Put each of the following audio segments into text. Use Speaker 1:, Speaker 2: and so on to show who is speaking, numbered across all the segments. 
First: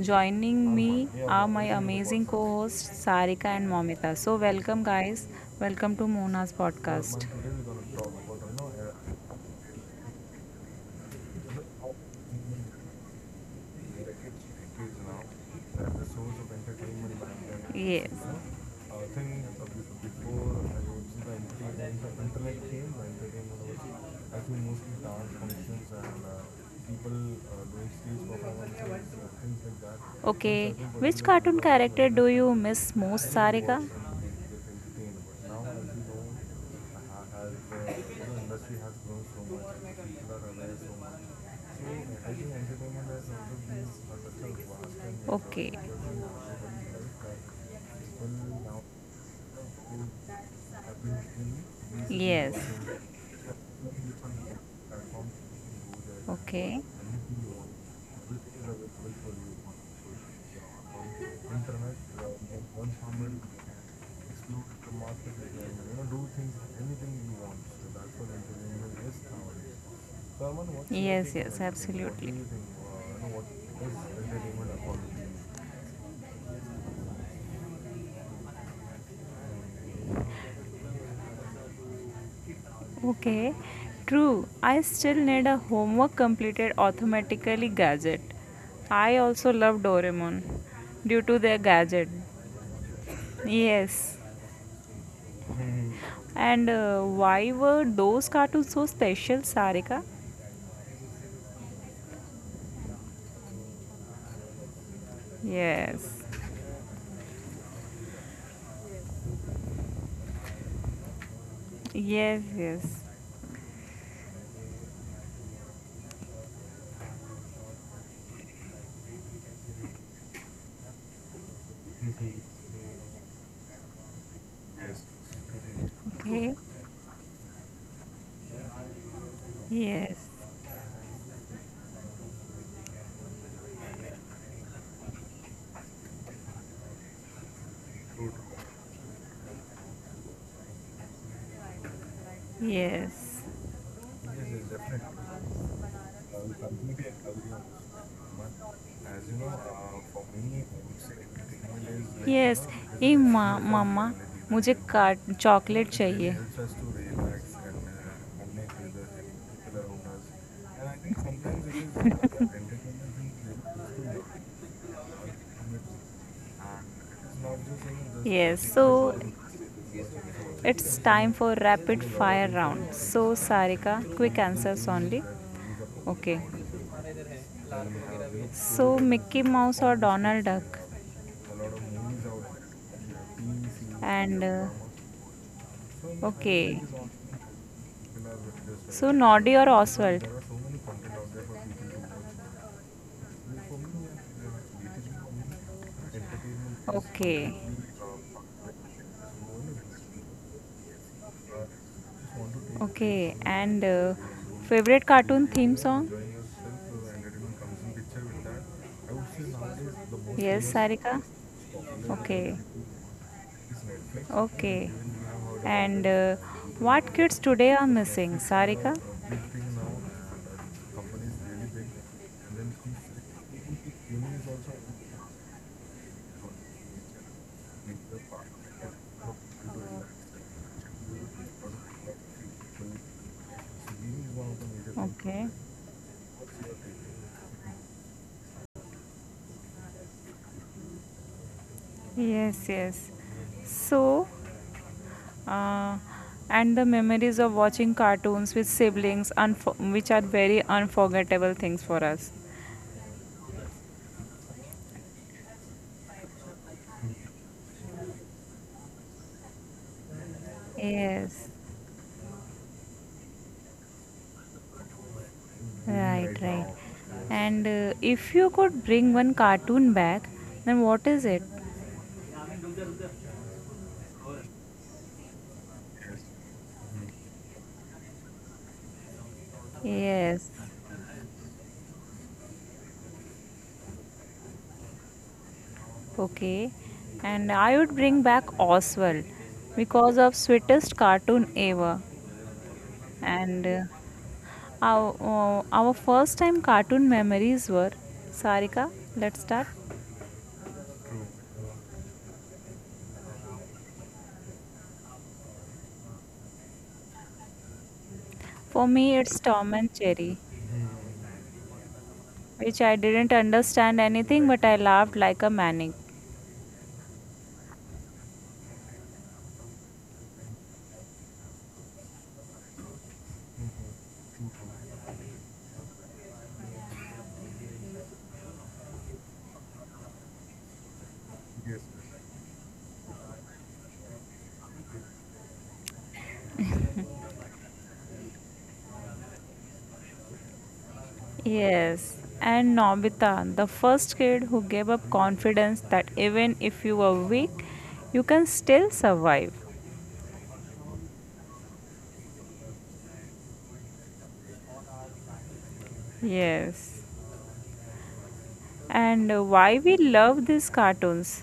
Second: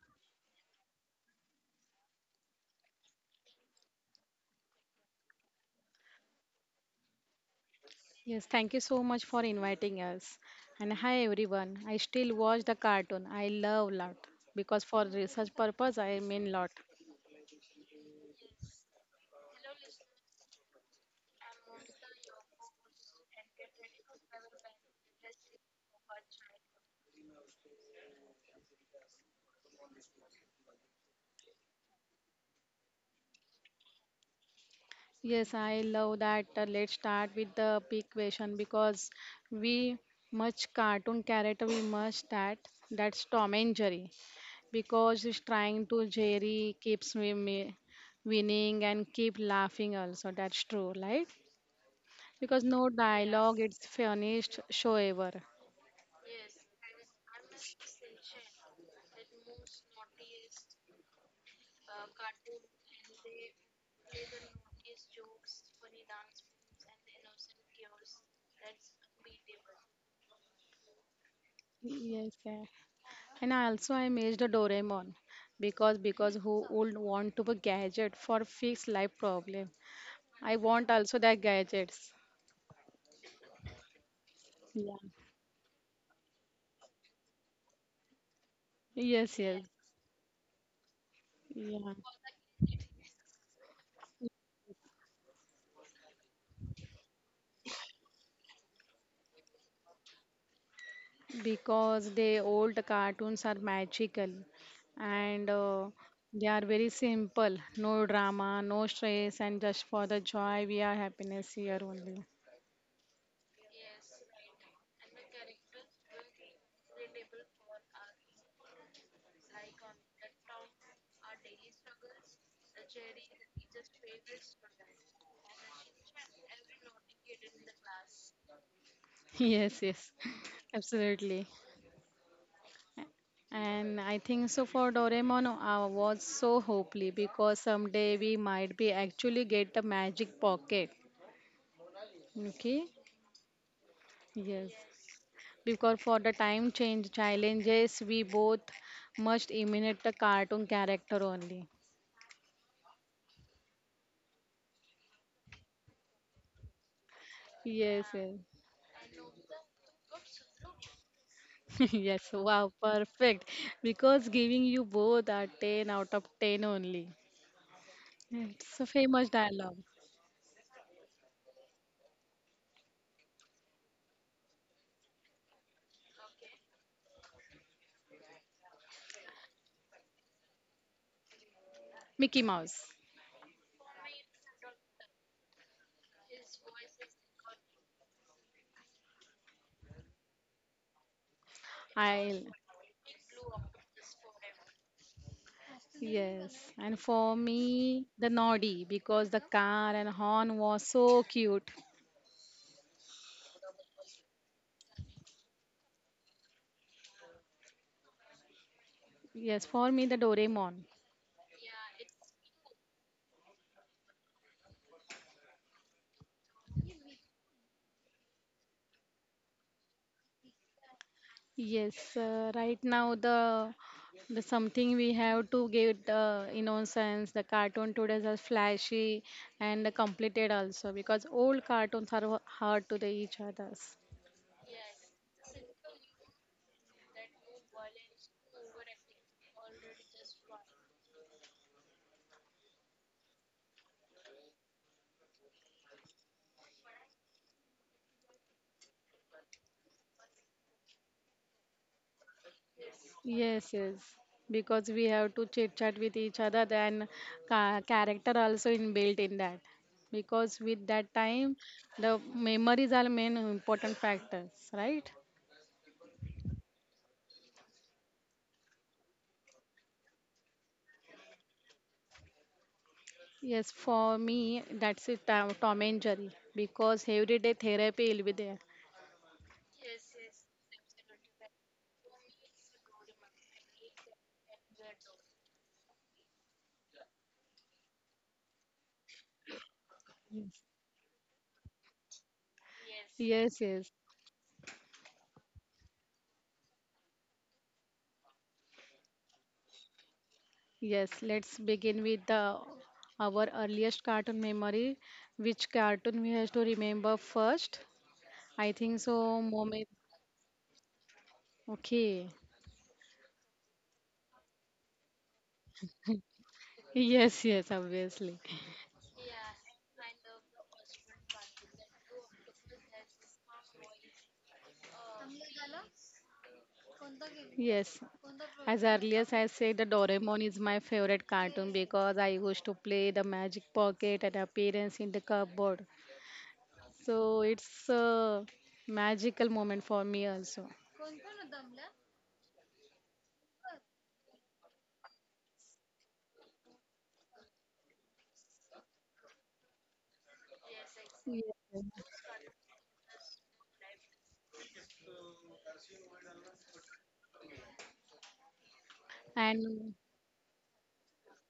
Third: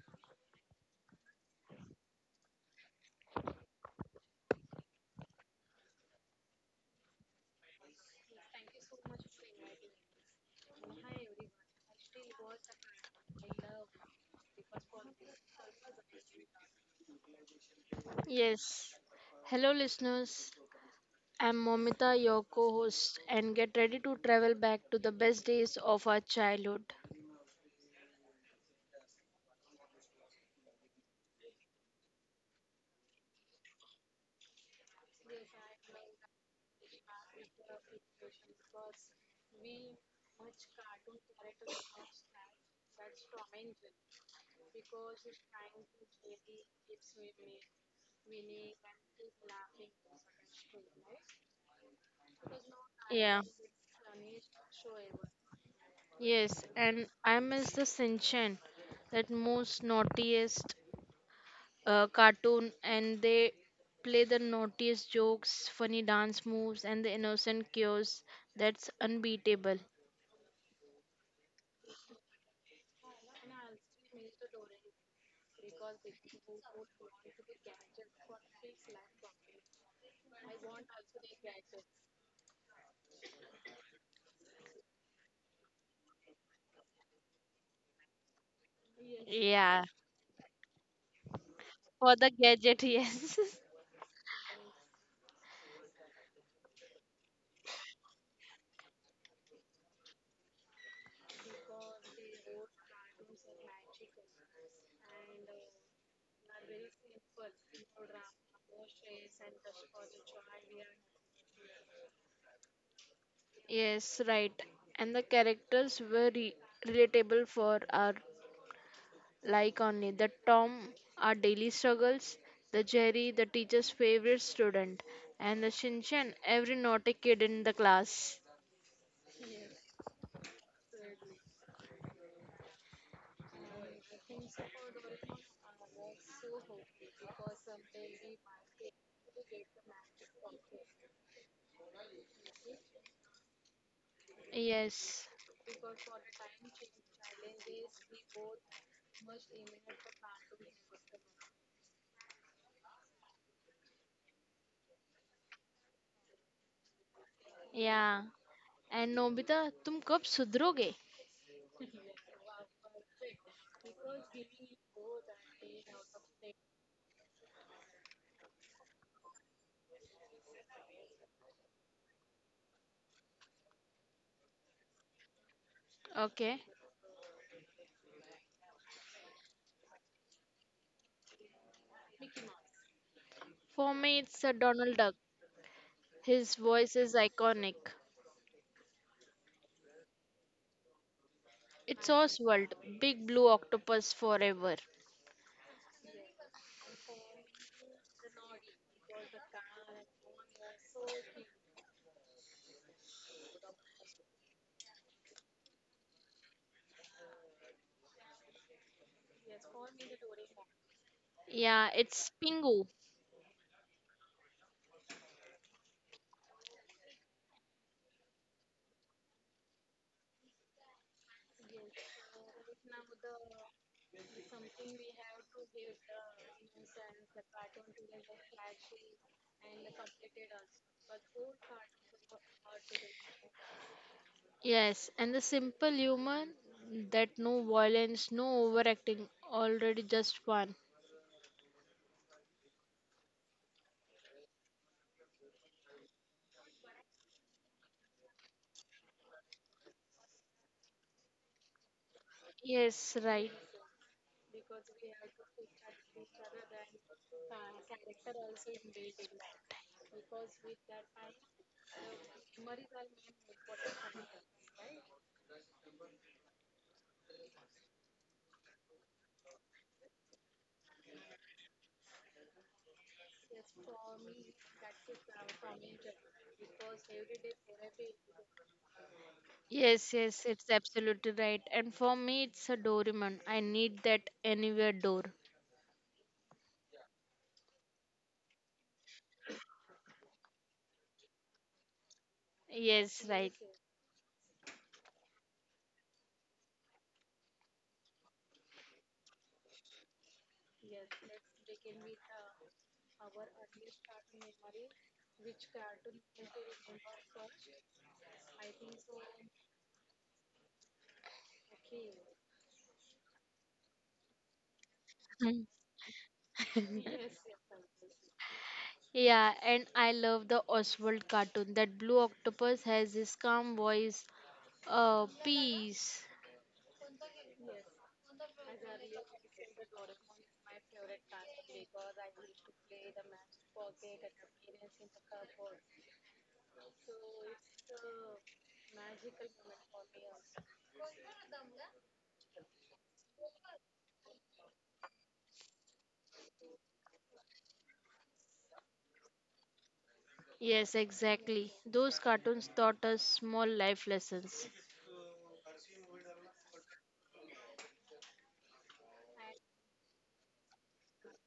Speaker 1: joining me are my amazing co hosts Sarika and Momita. So, welcome, guys. Welcome to Mona's podcast.
Speaker 2: Yes, thank you so much for inviting us. And hi everyone. I still watch the cartoon. I love lot because for research purpose I mean lot.
Speaker 1: You know,
Speaker 3: Yes. Hello, listeners. I'm Momita, your co host, and get ready to travel back to the best days of our childhood.
Speaker 1: okay, certain which particular cartoon genre character do you miss most, Sarika? Was Sarika?
Speaker 2: Yes, I love that. Let's start with the big question because we much cartoon character we must that that's Tom and Jerry because he's trying
Speaker 1: Okay.
Speaker 2: to Jerry keeps me winning and keep laughing also. That's true, right? Because
Speaker 1: Yes.
Speaker 2: no
Speaker 3: Yeah.
Speaker 2: dialogue, yes, it's finished show ever.
Speaker 3: Yes.
Speaker 1: Okay,
Speaker 3: And I miss the Sinchan, that most naughtiest cartoon, and they play the naughtiest jokes, funny dance moves, and the innocent cures. That's unbeatable.
Speaker 1: your yes, take on yes,
Speaker 2: Yes,
Speaker 1: absolutely.
Speaker 2: yeah. And I also I missed the Doraemon because
Speaker 1: To
Speaker 2: who would want to a gadget for fix life problem? I want also that gadgets.
Speaker 1: you? Okay, true.
Speaker 2: Yeah.
Speaker 1: I still need a homework completed automatically gadget.
Speaker 2: Yes,
Speaker 1: I
Speaker 2: yes.
Speaker 1: also
Speaker 3: Yeah.
Speaker 1: love Doraemon due to their
Speaker 2: Yeah.
Speaker 3: For
Speaker 1: gadget.
Speaker 3: the gadget, yes.
Speaker 1: Yes. And Why were those cartoons so special, Sarika?
Speaker 2: Because the old cartoons are magical and
Speaker 1: Yes.
Speaker 2: they are very simple. No drama, no stress, and just for the joy we are happiness here only.
Speaker 1: Yes, yes.
Speaker 3: Yes, right. And the characters were relatable for our like only. The Tom, our daily struggles, the Jerry, the teacher's favorite student, and the Shinchan, every
Speaker 1: Okay.
Speaker 3: naughty kid in the class.
Speaker 2: Yes, yes.
Speaker 1: Yes.
Speaker 2: Absolutely. And I think so for Doraemon I was so hopefully because someday we might be actually get a magic pocket. Okay?
Speaker 1: Yes.
Speaker 2: Yes.
Speaker 3: Yes,
Speaker 2: Because for the time change challenges we both must imitate the cartoon character only.
Speaker 1: Yes it is a a माँ fuel for मामा energy मुझे and का chocolate it really चाहिए
Speaker 2: Yes,
Speaker 3: yeah.
Speaker 2: yes.
Speaker 3: And Nobita, तुम कब सुधरोगे?
Speaker 2: Yes, wow, perfect. Because giving you both are 10 out of 10 only.
Speaker 1: know, just
Speaker 2: It's
Speaker 1: yes
Speaker 2: a
Speaker 1: sitting so
Speaker 2: famous
Speaker 1: and
Speaker 2: dialogue.
Speaker 1: It's time for There rapid is a lot fire of round so Sarika quick answers only.
Speaker 3: Okay.
Speaker 1: Okay. So Mickey Mouse or Donald Duck?
Speaker 2: Mickey Mouse.
Speaker 3: For me, it's a
Speaker 1: And
Speaker 3: Donald Duck. His voice
Speaker 1: okay.
Speaker 3: is iconic.
Speaker 1: So Noddy or Oswald?
Speaker 3: It's
Speaker 2: I'll
Speaker 3: Oswald, big blue octopus forever.
Speaker 2: yes, and for
Speaker 1: Okay.
Speaker 2: me, the Noddy because the car and horn was so cute.
Speaker 1: Okay. And favorite cartoon theme song?
Speaker 2: Yes, for me, the Doraemon.
Speaker 1: Yes, Sarika.
Speaker 3: Yeah, it's Pingu.
Speaker 1: Okay. Okay. And what kids today are missing, Sarika?
Speaker 2: Yes, right now the something we have to get innocence. The cartoon today are flashy and completed also because old cartoons are hard to the each others.
Speaker 3: Yes, and the
Speaker 1: Okay.
Speaker 3: simple human that no violence, no overacting, already just one.
Speaker 1: Yes, yes. So, uh, and the memories of watching cartoons with siblings, which are very unforgettable things for us.
Speaker 3: Yes, right.
Speaker 2: Yes, yes. Because we have to chit chat with each other, then ca character also in built in that. Because with that time,
Speaker 1: Yes,
Speaker 2: the memories are main important factors, right?
Speaker 1: right, right. And if you could bring one cartoon back, then what is it?
Speaker 2: Yes, for me, that's it. Tom and Jerry. Because every day therapy will be there.
Speaker 3: Yes, yes, it's
Speaker 1: Yes.
Speaker 3: absolutely right. And for me, it's a Doraemon. I need that anywhere door.
Speaker 1: Okay, and I would bring back Oswald because of
Speaker 2: Yes.
Speaker 1: sweetest cartoon ever.
Speaker 3: Yes, right.
Speaker 2: Yes,
Speaker 1: And
Speaker 2: yes,
Speaker 1: our first time cartoon memories were, Sarika, let's start.
Speaker 2: yes. Let's begin with the our earliest cartoon memory. Which cartoon we have to remember first? I think
Speaker 1: For
Speaker 2: so.
Speaker 1: me, it's
Speaker 2: Moment.
Speaker 1: Tom and Jerry,
Speaker 2: Okay.
Speaker 1: which I didn't understand anything but I laughed like a maniac.
Speaker 2: Yes, yes, obviously.
Speaker 3: Yeah, and I love the Oswald cartoon. That blue octopus has his calm voice. Peace.
Speaker 2: Yes. As early as I said, the Doraemon is my favorite cartoon because I used to play the magic pocket and appearance in the cupboard. So it's a magical moment for me also.
Speaker 1: Yes, and Nobita, the first kid who gave up confidence that even if you were weak, you can still survive.
Speaker 3: Yes, exactly.
Speaker 2: Yes.
Speaker 3: Those cartoons taught us small life lessons.
Speaker 1: Yes. And why
Speaker 2: And
Speaker 1: we love these cartoons.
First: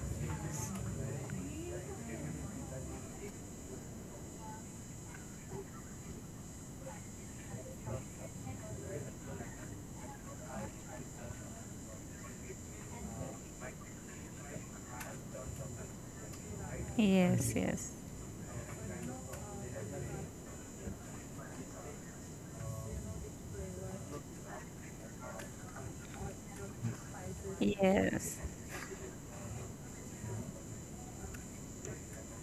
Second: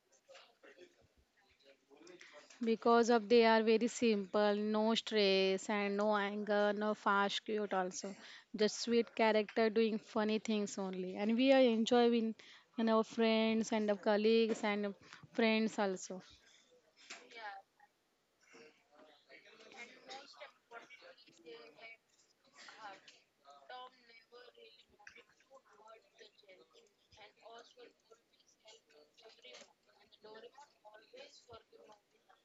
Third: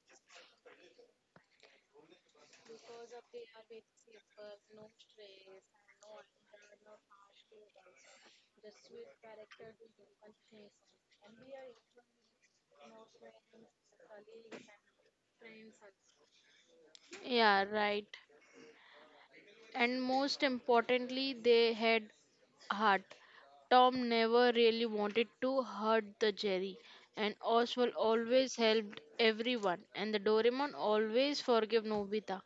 Speaker 2: because of they are very simple, no stress and no anger, no fast cute also, just sweet character doing funny things only and we are enjoying, and our friends and our colleagues and friends also.
Speaker 1: Yes,
Speaker 3: Yeah,
Speaker 1: yes,
Speaker 3: right. And most importantly, they had heart. Tom never really wanted to hurt the Jerry, and Oswald
Speaker 1: yes,
Speaker 3: always helped everyone, and the Doraemon always forgave Nobita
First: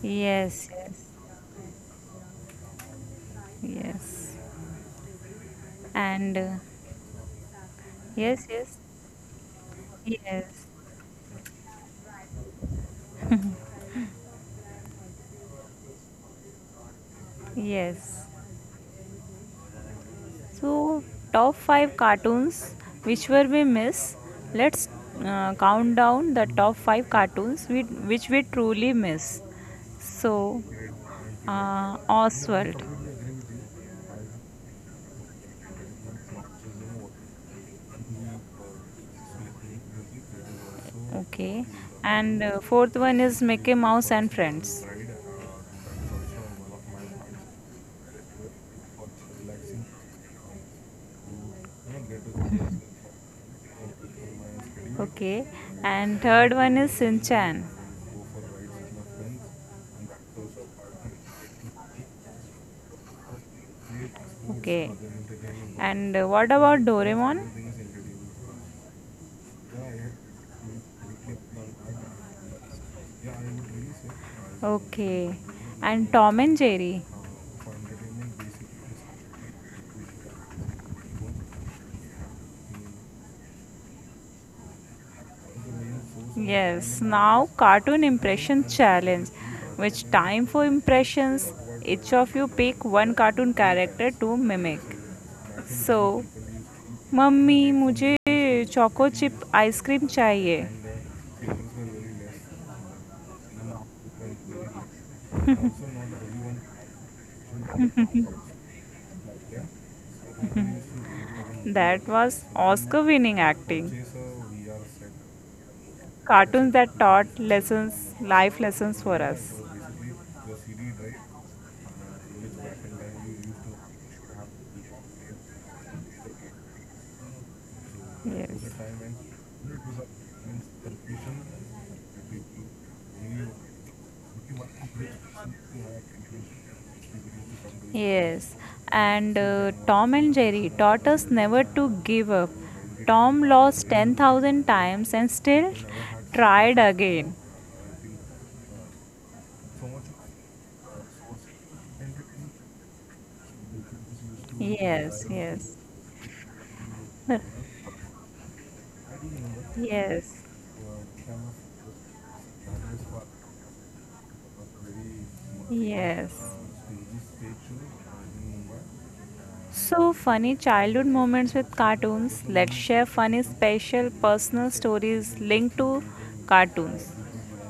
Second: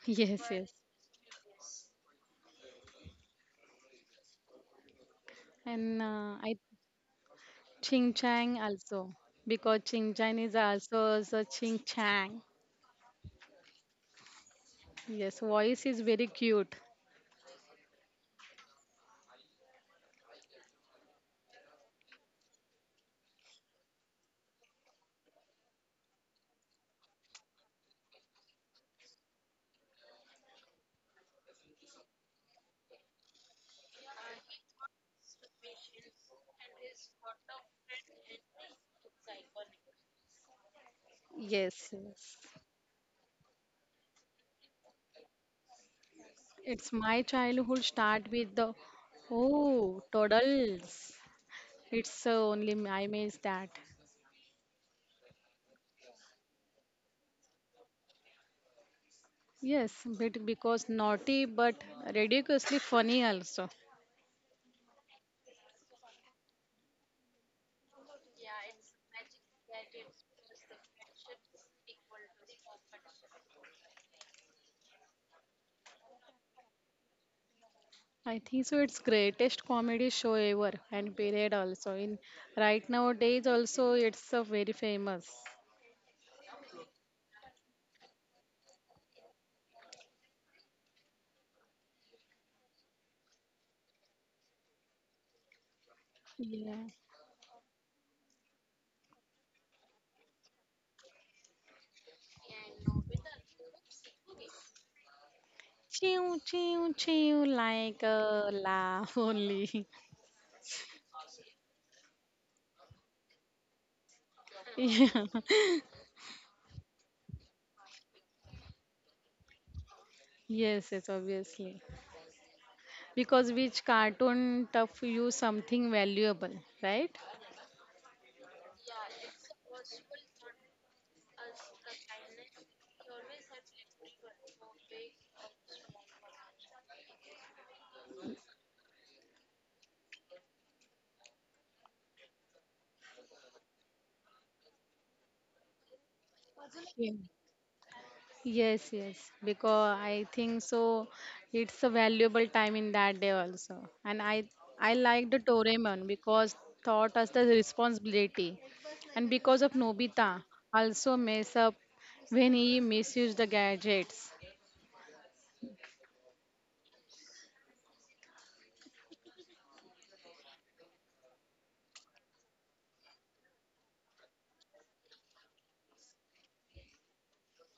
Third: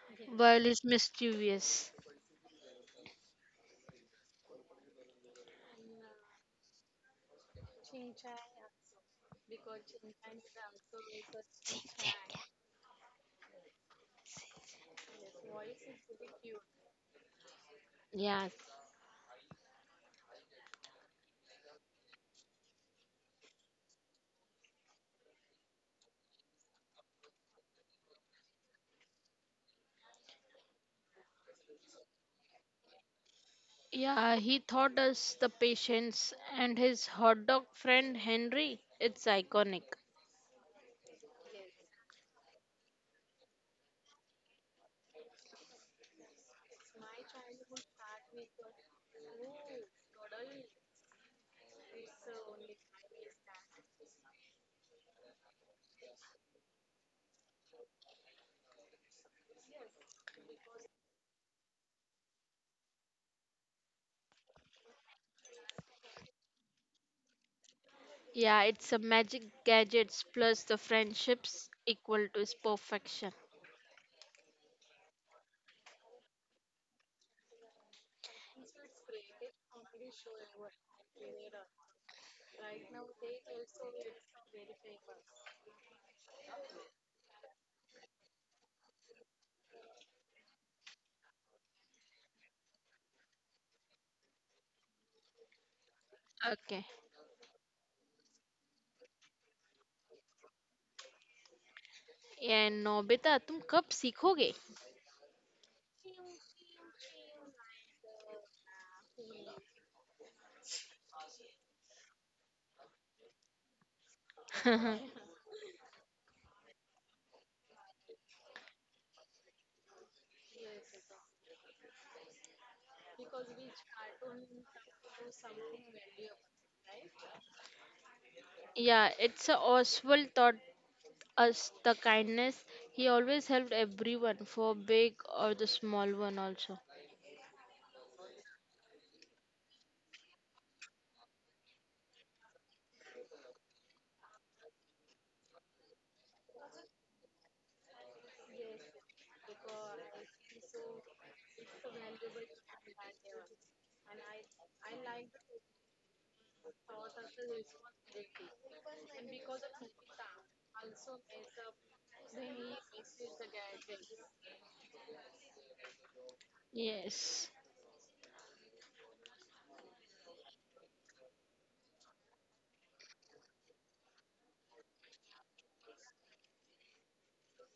Speaker 2: Yes,
Speaker 3: while
Speaker 1: yes,
Speaker 2: yes.
Speaker 3: he's
Speaker 1: yes,
Speaker 3: mischievous.
Speaker 1: yes,
Speaker 2: And
Speaker 1: and
Speaker 2: I, ching
Speaker 1: yes,
Speaker 2: chang
Speaker 1: yes,
Speaker 2: also because ching chang is
Speaker 1: yes,
Speaker 2: also the ching chang, yes, voice is very cute.
Speaker 1: yes.
Speaker 3: Yeah,
Speaker 1: So, top 5 cartoons which were we miss. Let's count down the top 5 cartoons we, which we truly miss. So, Oswald.
Speaker 3: yeah, he taught us the patience, and his hot dog friend Henry, it's iconic.
Speaker 1: Okay.
Speaker 2: Yes, yes.
Speaker 1: And fourth one is Mickey Mouse and Friends.
Speaker 2: It's my childhood start with the oh toddles. It's only I miss that.
Speaker 1: Okay. And third one is Shin Chan.
Speaker 2: Yes, but because naughty but ridiculously funny also.
Speaker 1: Okay. And what about Doraemon?
Speaker 3: Yeah, it's a magic gadgets plus the friendships equal to its perfection.
Speaker 1: Okay. And Tom and Jerry.
Speaker 2: I think so. It's greatest comedy show ever and period also. In right nowadays also it's very famous.
Speaker 1: Yes. Now cartoon impression challenge. Which time for impressions? Each of you pick one cartoon character to mimic. So
Speaker 3: Okay.
Speaker 2: Yeah.
Speaker 1: Mummy मुझे choco chip ice cream चाहिए.
Speaker 3: And Nobita तुम कब सीखोगे.
Speaker 2: Chew chew chew like a laugh only.
Speaker 1: That was Oscar winning acting.
Speaker 2: Yeah.
Speaker 1: Cartoons that taught lessons, life lessons for yeah, us.
Speaker 2: Yes, yes, obviously. Because which cartoon tough you something valuable, right?
Speaker 3: Yeah,
Speaker 1: Yes.
Speaker 3: It's Oswald taught us the kindness. He always helped everyone, for big or the small one also.
Speaker 1: Yes, and Tom and Jerry taught us never to give up. Tom lost 10,000 times and still tried
Speaker 2: Yeah.
Speaker 1: again.
Speaker 2: Yes, yes, because I think so. It's a valuable time in that day also, and I like
Speaker 1: Yes,
Speaker 2: the
Speaker 1: yes.
Speaker 2: Doraemon because taught us the responsibility, and because of Nobita
Speaker 1: Yes.
Speaker 2: also mess up when he misused the gadgets.
Speaker 1: Yes.
Speaker 3: Yes.
Speaker 1: So funny childhood moments with cartoons. Let's share funny, special, personal stories linked to cartoons.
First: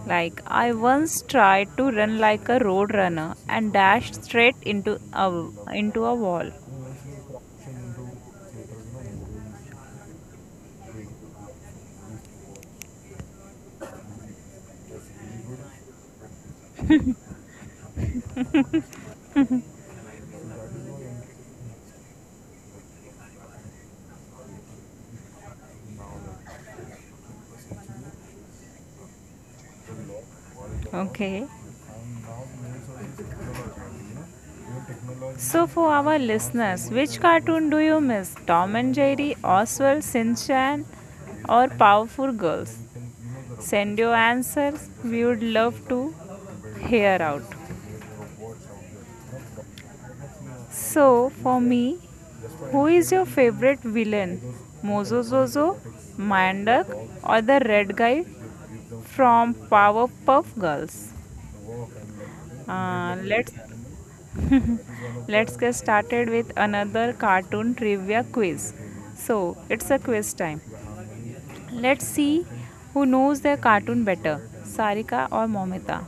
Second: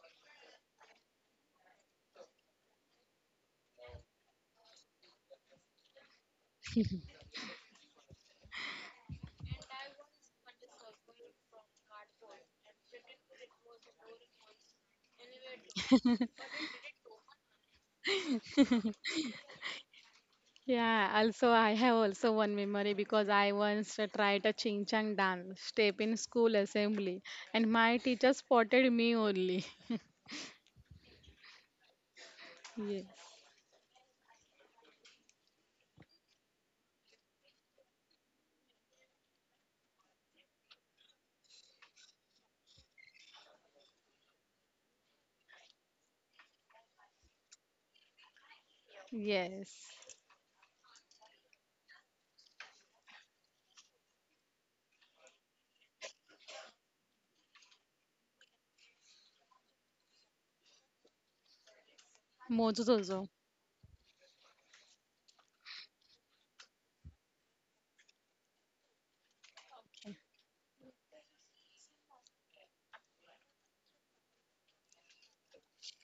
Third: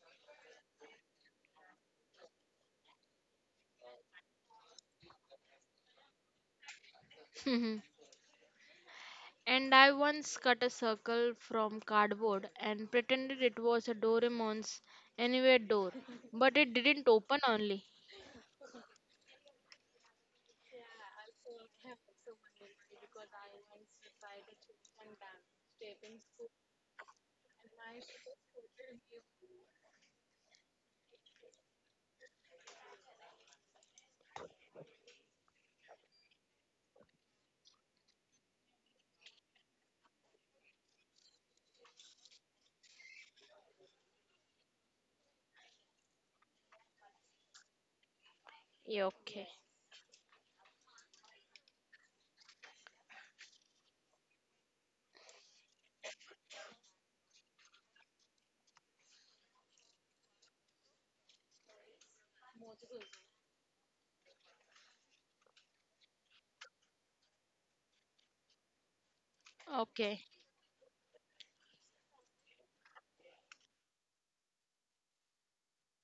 Speaker 1: Like, I once tried to run like a road runner and dashed straight into into a wall.
Speaker 3: And I once cut a circle from cardboard and pretended it was a Doraemon's anywhere door, but it didn't open only.
Speaker 2: Yeah, also I have also one memory because I once tried a ching chang dance step in school assembly, and my teacher spotted me only.
Speaker 1: Okay.
Speaker 2: Yes,
Speaker 1: So, for our listeners, which cartoon do you miss? Tom and Jerry, Oswald, Sinchan, or Powerpuff Girls? Send your answers. We would love to hear out.
Speaker 3: Yeah, okay.
Speaker 2: yes,
Speaker 1: So, for me, who is your favorite villain? Mozo Zozo, Mandak, or the red guy from Powerpuff Girls?
Speaker 2: Mojojojo.
Speaker 1: Let's let's get started with another cartoon trivia quiz. So, it's a
Speaker 3: Okay.
Speaker 1: quiz time. Let's see who knows their cartoon better, Sarika or Momita.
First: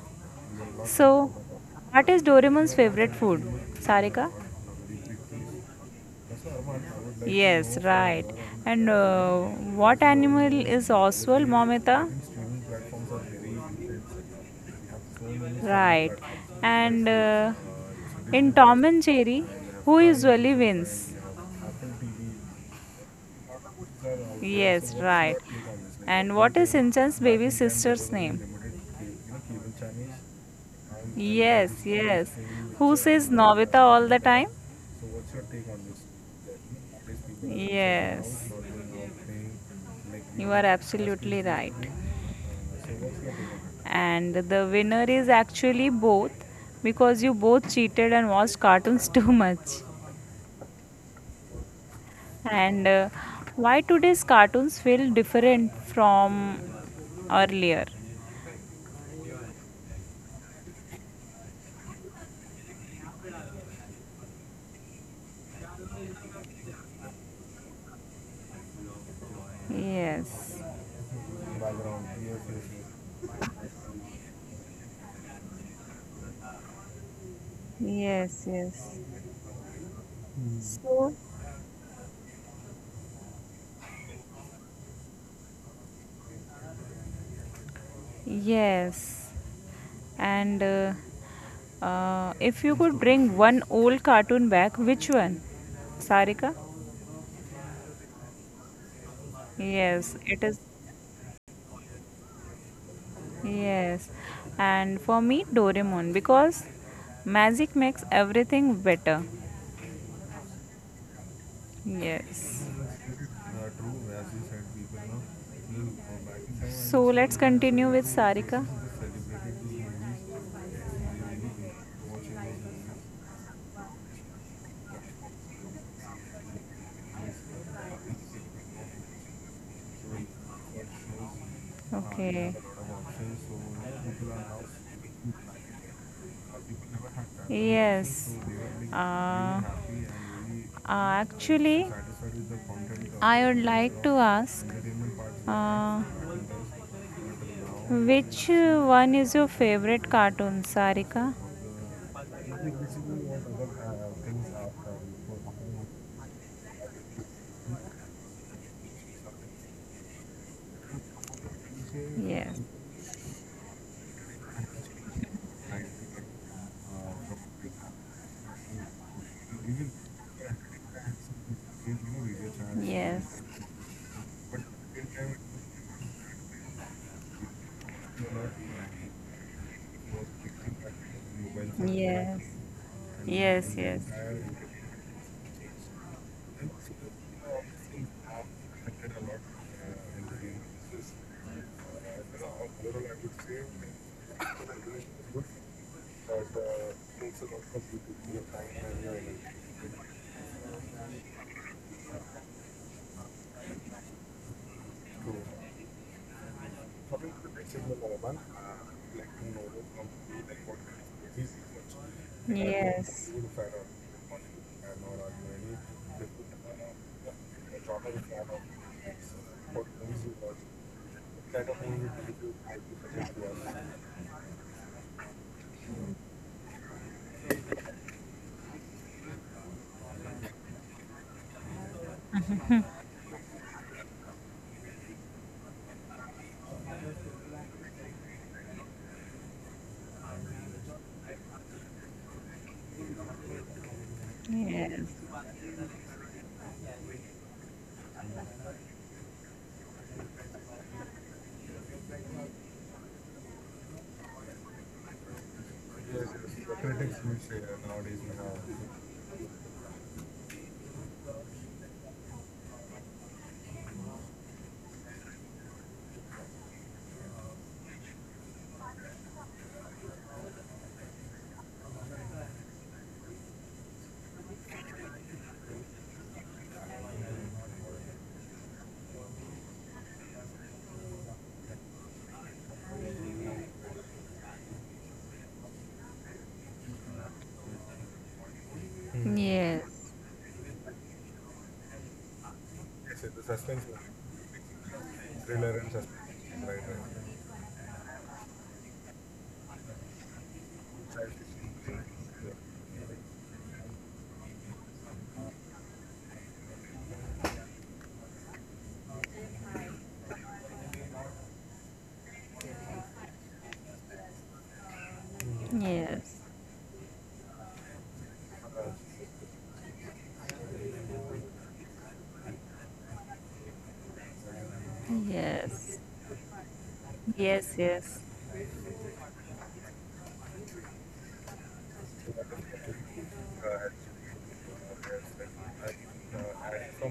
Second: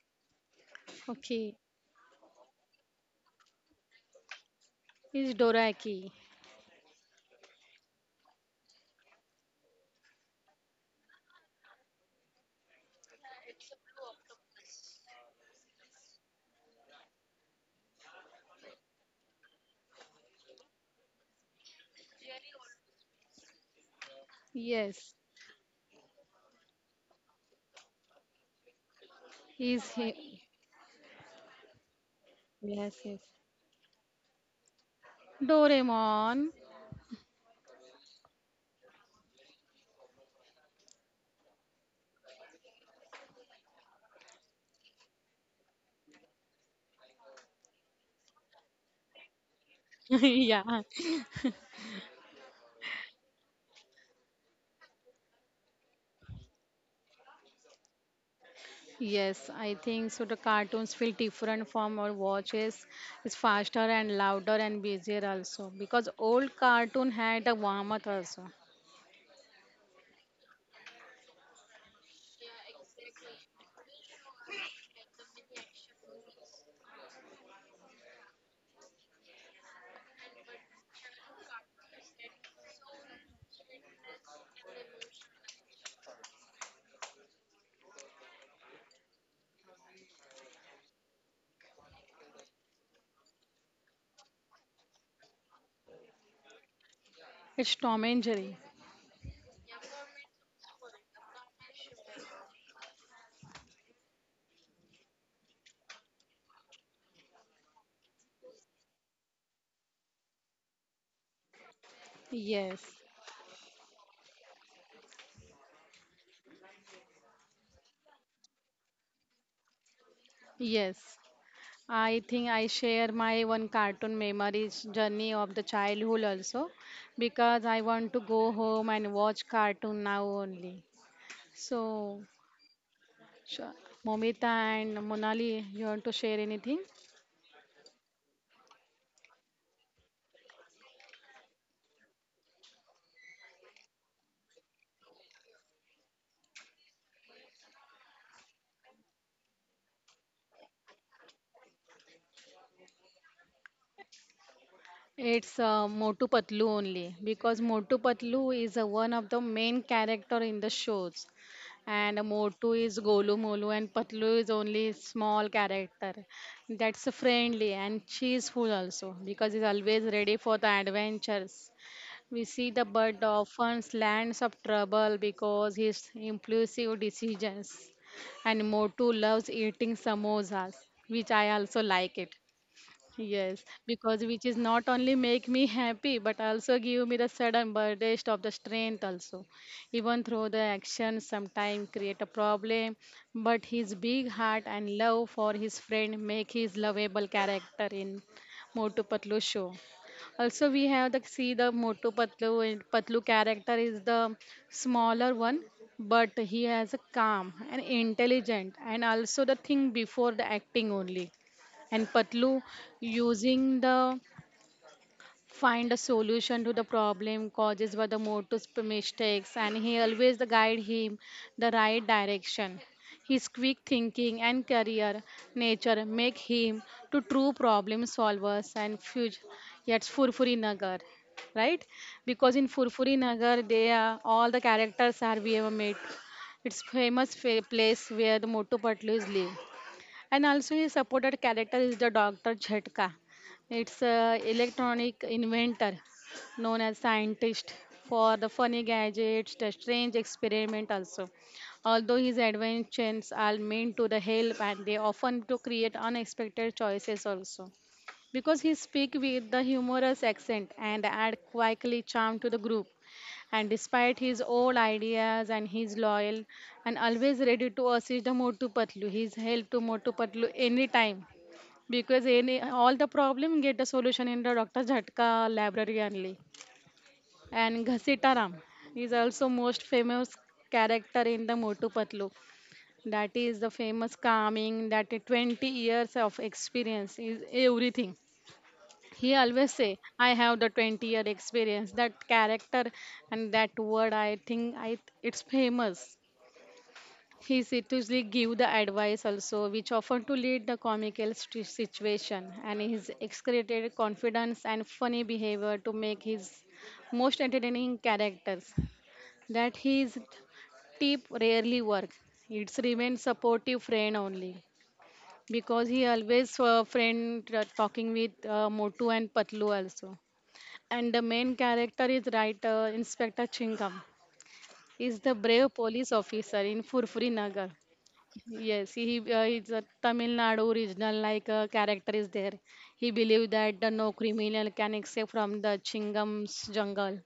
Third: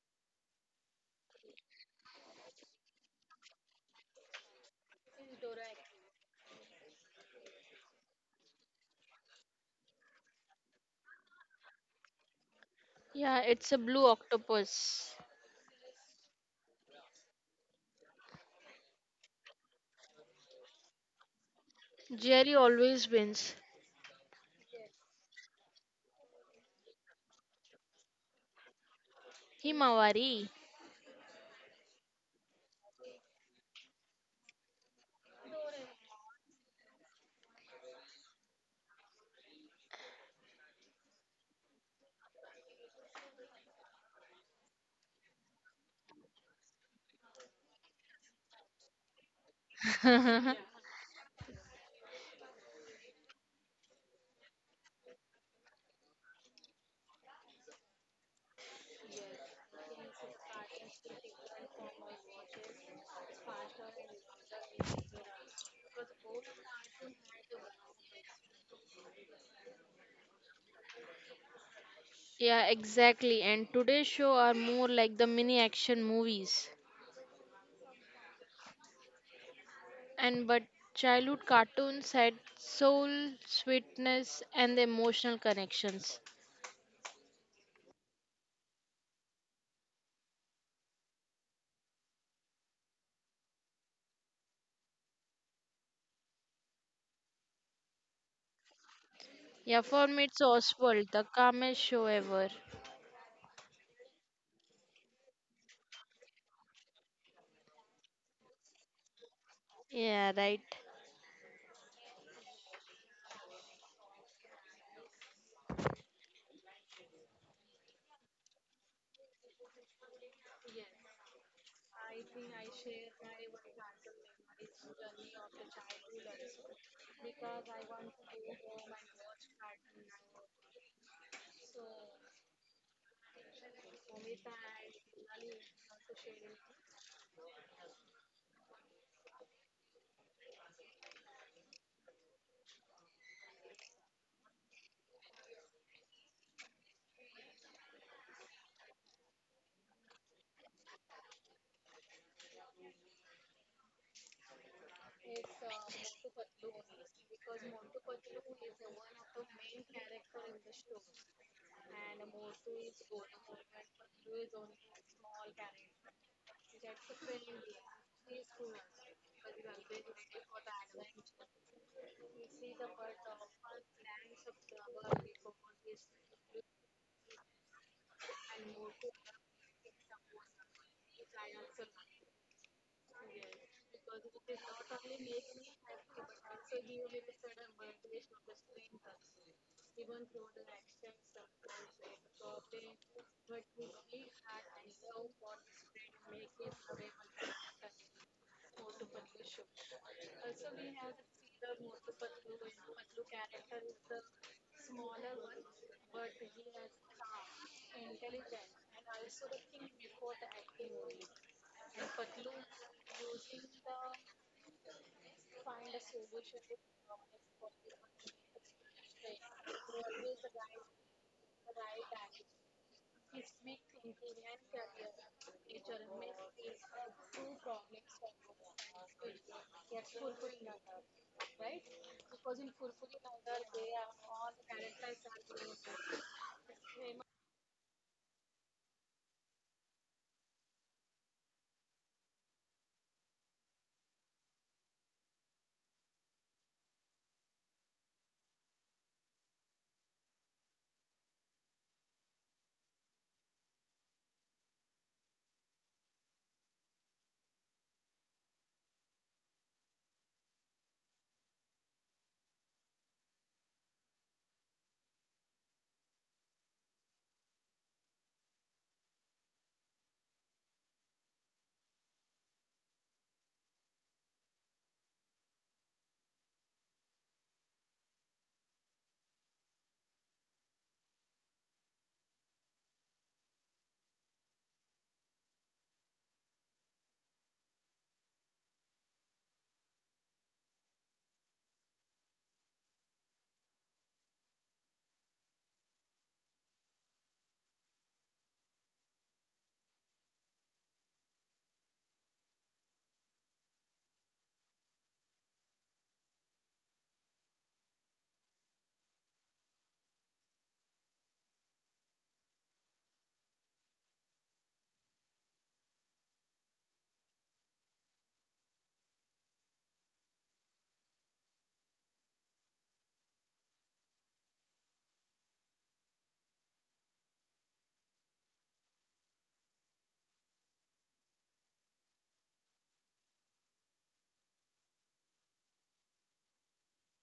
Speaker 1: So,
Speaker 2: Okay.
Speaker 1: what is Doraemon's favorite food? Sarika?
Speaker 2: Is Doraki.
Speaker 1: Yes, right. And what animal is Oswald, Momita?
Speaker 3: Yeah, it's a blue octopus.
Speaker 1: Right. And in Tom and Jerry, who usually wins?
Speaker 3: Jerry always wins.
Speaker 1: Yes,
Speaker 2: Yes.
Speaker 1: right. And what is Sinchan's baby sister's name?
Speaker 2: Is
Speaker 3: Himawari.
Speaker 2: he?
Speaker 1: Yes, yes.
Speaker 2: Yes,
Speaker 1: Who
Speaker 2: yes.
Speaker 1: says Novita all the time?
Speaker 2: Doraemon.
Speaker 1: Yes, you are absolutely right. And the winner is actually both because you both cheated and watched cartoons too much.
Speaker 2: Yeah.
Speaker 1: And why today's cartoons feel different from earlier?
Speaker 2: Yes, I think so. The cartoons feel different from our watches. It's faster and louder and busier also because old cartoon had a warmth also.
Speaker 1: Yes,
Speaker 3: Yeah, exactly. And today's show are more like the mini action movies.
Speaker 1: yes, yes,
Speaker 3: And but
Speaker 1: so,
Speaker 3: childhood cartoons had soul, sweetness, and the emotional connections.
Speaker 1: yes. And if you could bring one old cartoon back, which one? Sarika?
Speaker 2: It's Tom and Jerry.
Speaker 3: Yeah,
Speaker 1: Yes,
Speaker 3: for me
Speaker 1: it
Speaker 3: it's
Speaker 1: is.
Speaker 3: Oswald, the calmest show ever.
Speaker 1: Yes. And for me, Doraemon, because magic makes everything better.
Speaker 3: Yeah, right.
Speaker 1: Yes.
Speaker 2: Yes,
Speaker 1: So let's continue with Sarika.
Speaker 2: yes. I think I share my one cartoon memories journey of the childhood also because I want to go home and watch cartoon now only. So,
Speaker 1: Okay.
Speaker 2: Sh- Momita and Monali, you want to share anything?
Speaker 1: Yes. Uh, uh, actually, I would like to ask uh, which one is your favorite cartoon, Sarika?
Speaker 2: It's Motu Patlu only because Motu Patlu is one of the main character in the shows, and
Speaker 1: Yes.
Speaker 2: Motu is Golu Molu and Patlu is only small character. That's friendly and cheerful also because he's always ready for the adventures. We see the bird
Speaker 1: Yes.
Speaker 2: often lands of trouble because his impulsive decisions. And Motu loves eating samosas, which I also like it.
Speaker 1: Yes.
Speaker 2: Yes,
Speaker 1: Yes, yes.
Speaker 2: because which is not only make me happy but also give me the sudden burst of the strength also. Even through the action sometime create a problem, but his big heart and love for his friend make his lovable character in Motu Patlu show. Also we have the see the Motu Patlu and Patlu character is the smaller one, but he has a calm and intelligent and also the thing before the acting only, and Patlu,
Speaker 1: Like, you a yes.
Speaker 2: using the find a solution to the problem causes were the motive mistakes, and he always the guide him the right direction. His quick thinking and career nature make him to true problem solvers and future. Yet Furfuri Nagar, right? Because in Furfuri Nagar, they are all the characters are we ever met. It's famous place where the Motu Patlu is live. And also his supported character is the Dr. Jhatka. It's a
Speaker 1: Us?
Speaker 2: electronic
Speaker 1: Yes.
Speaker 2: inventor known as scientist for the funny gadgets, the strange experiment also. Although his adventures are meant to the help and they often to create unexpected choices also. Because he speak with the humorous accent and add quickly charm to the group. And despite his old ideas and his loyal and always ready to assist the Motu Patlu, his help to Motu Patlu anytime. Because any all the problem get a solution in the Dr. Jhatka library only. And Ghasitaram is also most famous character in the Motu Patlu. That is the famous calming that 20 years of experience is everything. He always say
Speaker 1: Yes.
Speaker 2: I have the 20-year experience that character, and that word I think I, it's famous. He seriously give the advice also which often to lead the comical situation, and his exaggerated confidence and funny behavior to make his most entertaining characters, that his tip rarely work, it's remain supportive friend only because he
Speaker 1: Yes.
Speaker 2: always friend talking with motu and patlu also. And the main character is writer Inspector Chingam. He's the brave police
Speaker 1: Yes.
Speaker 2: officer in Furfuri Nagar.
Speaker 1: Yes. Yes.
Speaker 2: Yes, he is a Tamil Nadu regional like character is there. He believes that the no criminal can escape from the Chingam's jungle,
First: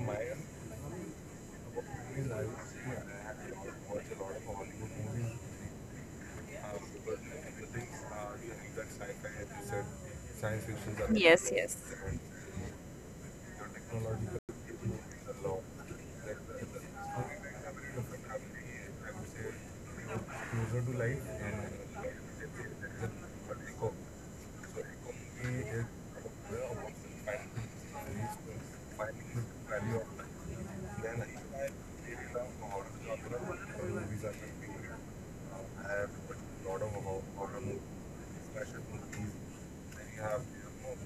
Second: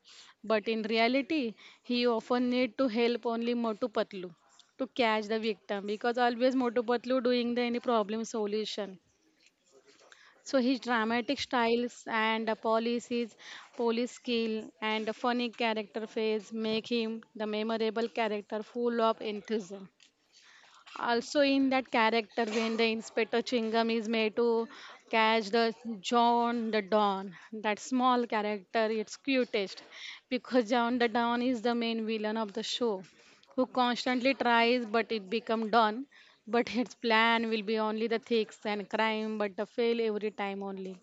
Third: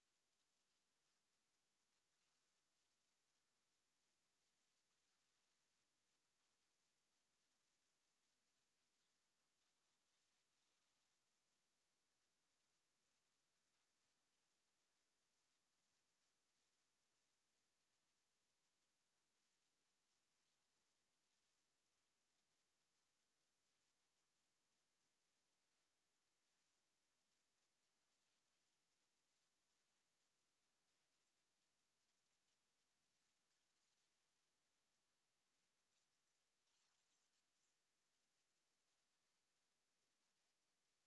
Speaker 2: but in reality, he often need to help only Motu Patlu to catch the victim because always Motu Patlu doing the any problem solution. So his dramatic
Speaker 1: Yes,
Speaker 2: styles and policies, police skill, and a funny character face make him the memorable character full of enthusiasm. Also, in that character, when the Inspector Chingam is made to catch the John the Don, that small character, it's cutest because John the Don is the main villain of the show who constantly tries but it become Don. But his plan will be only the thieves and crime, but the fail every time only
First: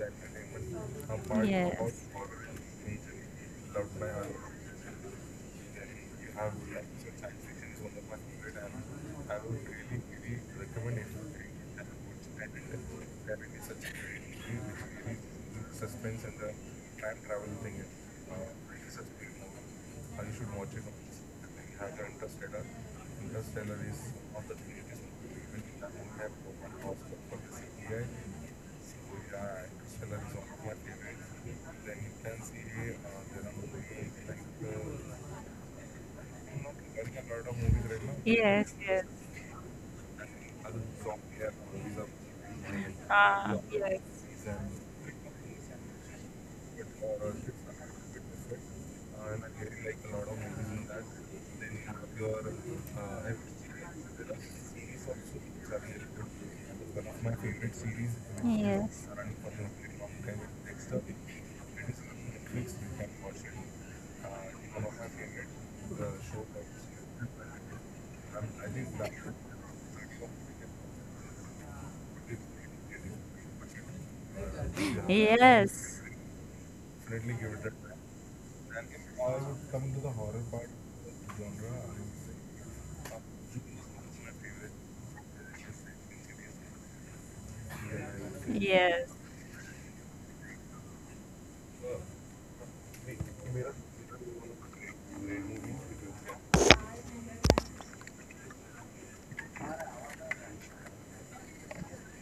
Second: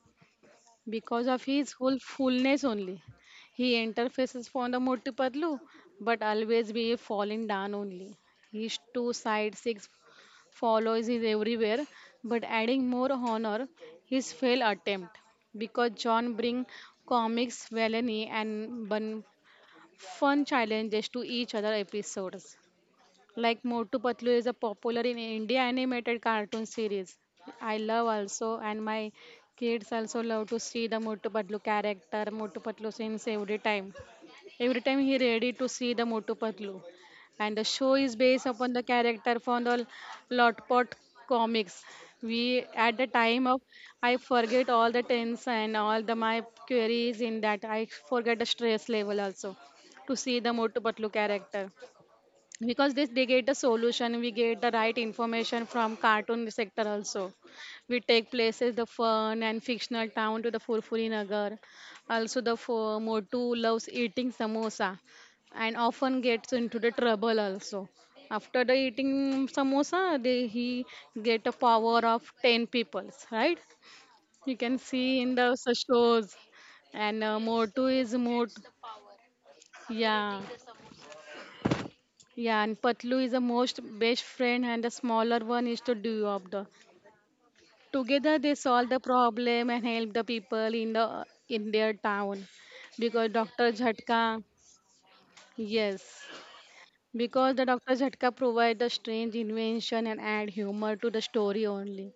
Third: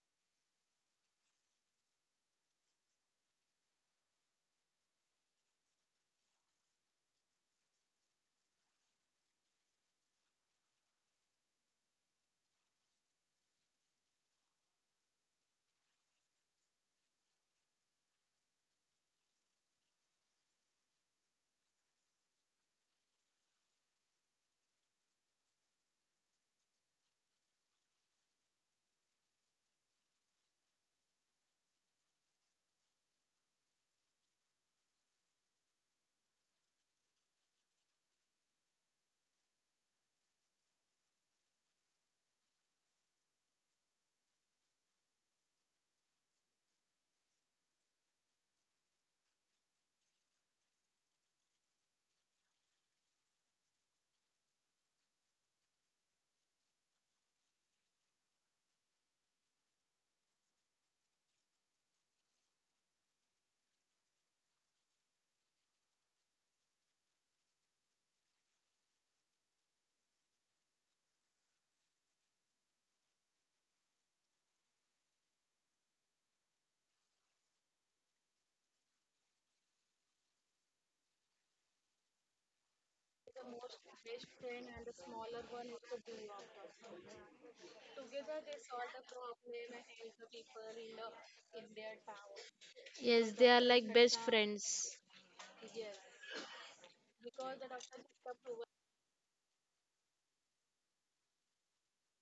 Speaker 2: because of his whole fullness only. He interfaces for the Moti Patlu, but always be falling down only. His two side six follows is everywhere, but adding more honor his failed attempt because John bring comics, villainy, and fun challenges to each other episodes. Like Motu Patlu is a popular in India animated cartoon series. I love also, and my kids also love to see the Motu Patlu character, Motu Patlu scenes every time. Every time he ready to see the Motu Patlu. And the show is based
Speaker 1: yes,
Speaker 2: upon the
Speaker 1: yes.
Speaker 2: character from the Lotpot comics. We at the time
Speaker 1: Ah,
Speaker 2: of
Speaker 1: yes.
Speaker 2: I forget all the tense and all the my queries in that. I forget the stress level also to see the Motu Patlu character because this they get the solution, we get the right information from cartoon sector also, we take places the fun and fictional town to the furfuri nagar, also the motu loves eating samosa and often gets into the trouble also after the eating samosa they he get a power of 10 peoples, right? You can see in the
Speaker 1: Yes,
Speaker 2: shows. And motu is motu, yeah. Yeah, and Patlu is the most best friend, and the smaller one is the do of the. Together they solve the
Speaker 1: yes,
Speaker 2: problem and help the people in the in their town, because
Speaker 3: Yes, they are
Speaker 2: Doctor
Speaker 3: like best
Speaker 2: Jhatka,
Speaker 3: friends.
Speaker 2: yes, because the Doctor Jhatka provide the strange invention and add humor to the story only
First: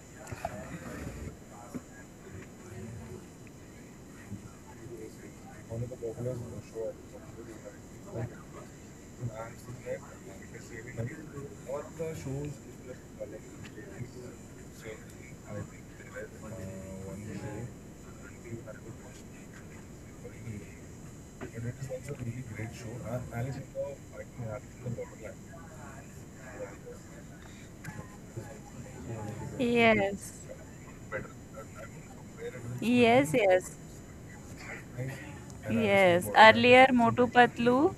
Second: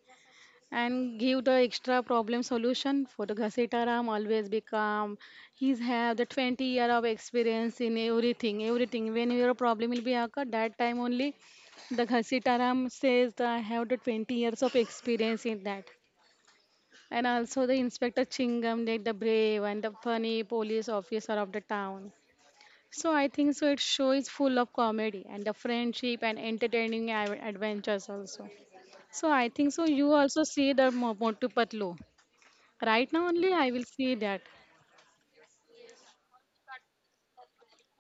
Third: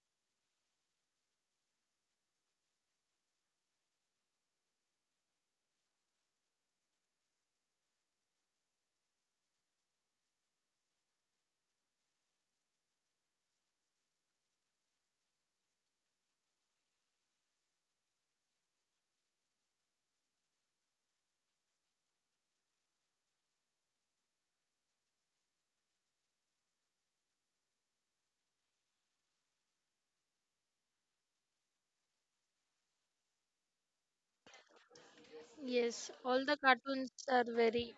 Speaker 2: and give the extra problem solution. For the Ghasetaram, always be calm. He's have the 20 year of experience in everything, everything. When your problem will be occur, that time only the Ghasetaram says that I have the 20 years of experience in that. And also the Inspector Chingam, like the brave and the funny police officer of the town. So I think so. Its show is full of comedy and the friendship and entertaining adventures also. So I think so. You also
Speaker 1: yes,
Speaker 2: see the Motu Patlu. Right now
Speaker 1: yes,
Speaker 2: only I
Speaker 1: yes,
Speaker 2: will see that.
Speaker 3: Yes,
Speaker 1: yes. More
Speaker 3: all the
Speaker 1: earlier,
Speaker 3: cartoons
Speaker 1: Motu
Speaker 3: are very.
Speaker 1: Patlu,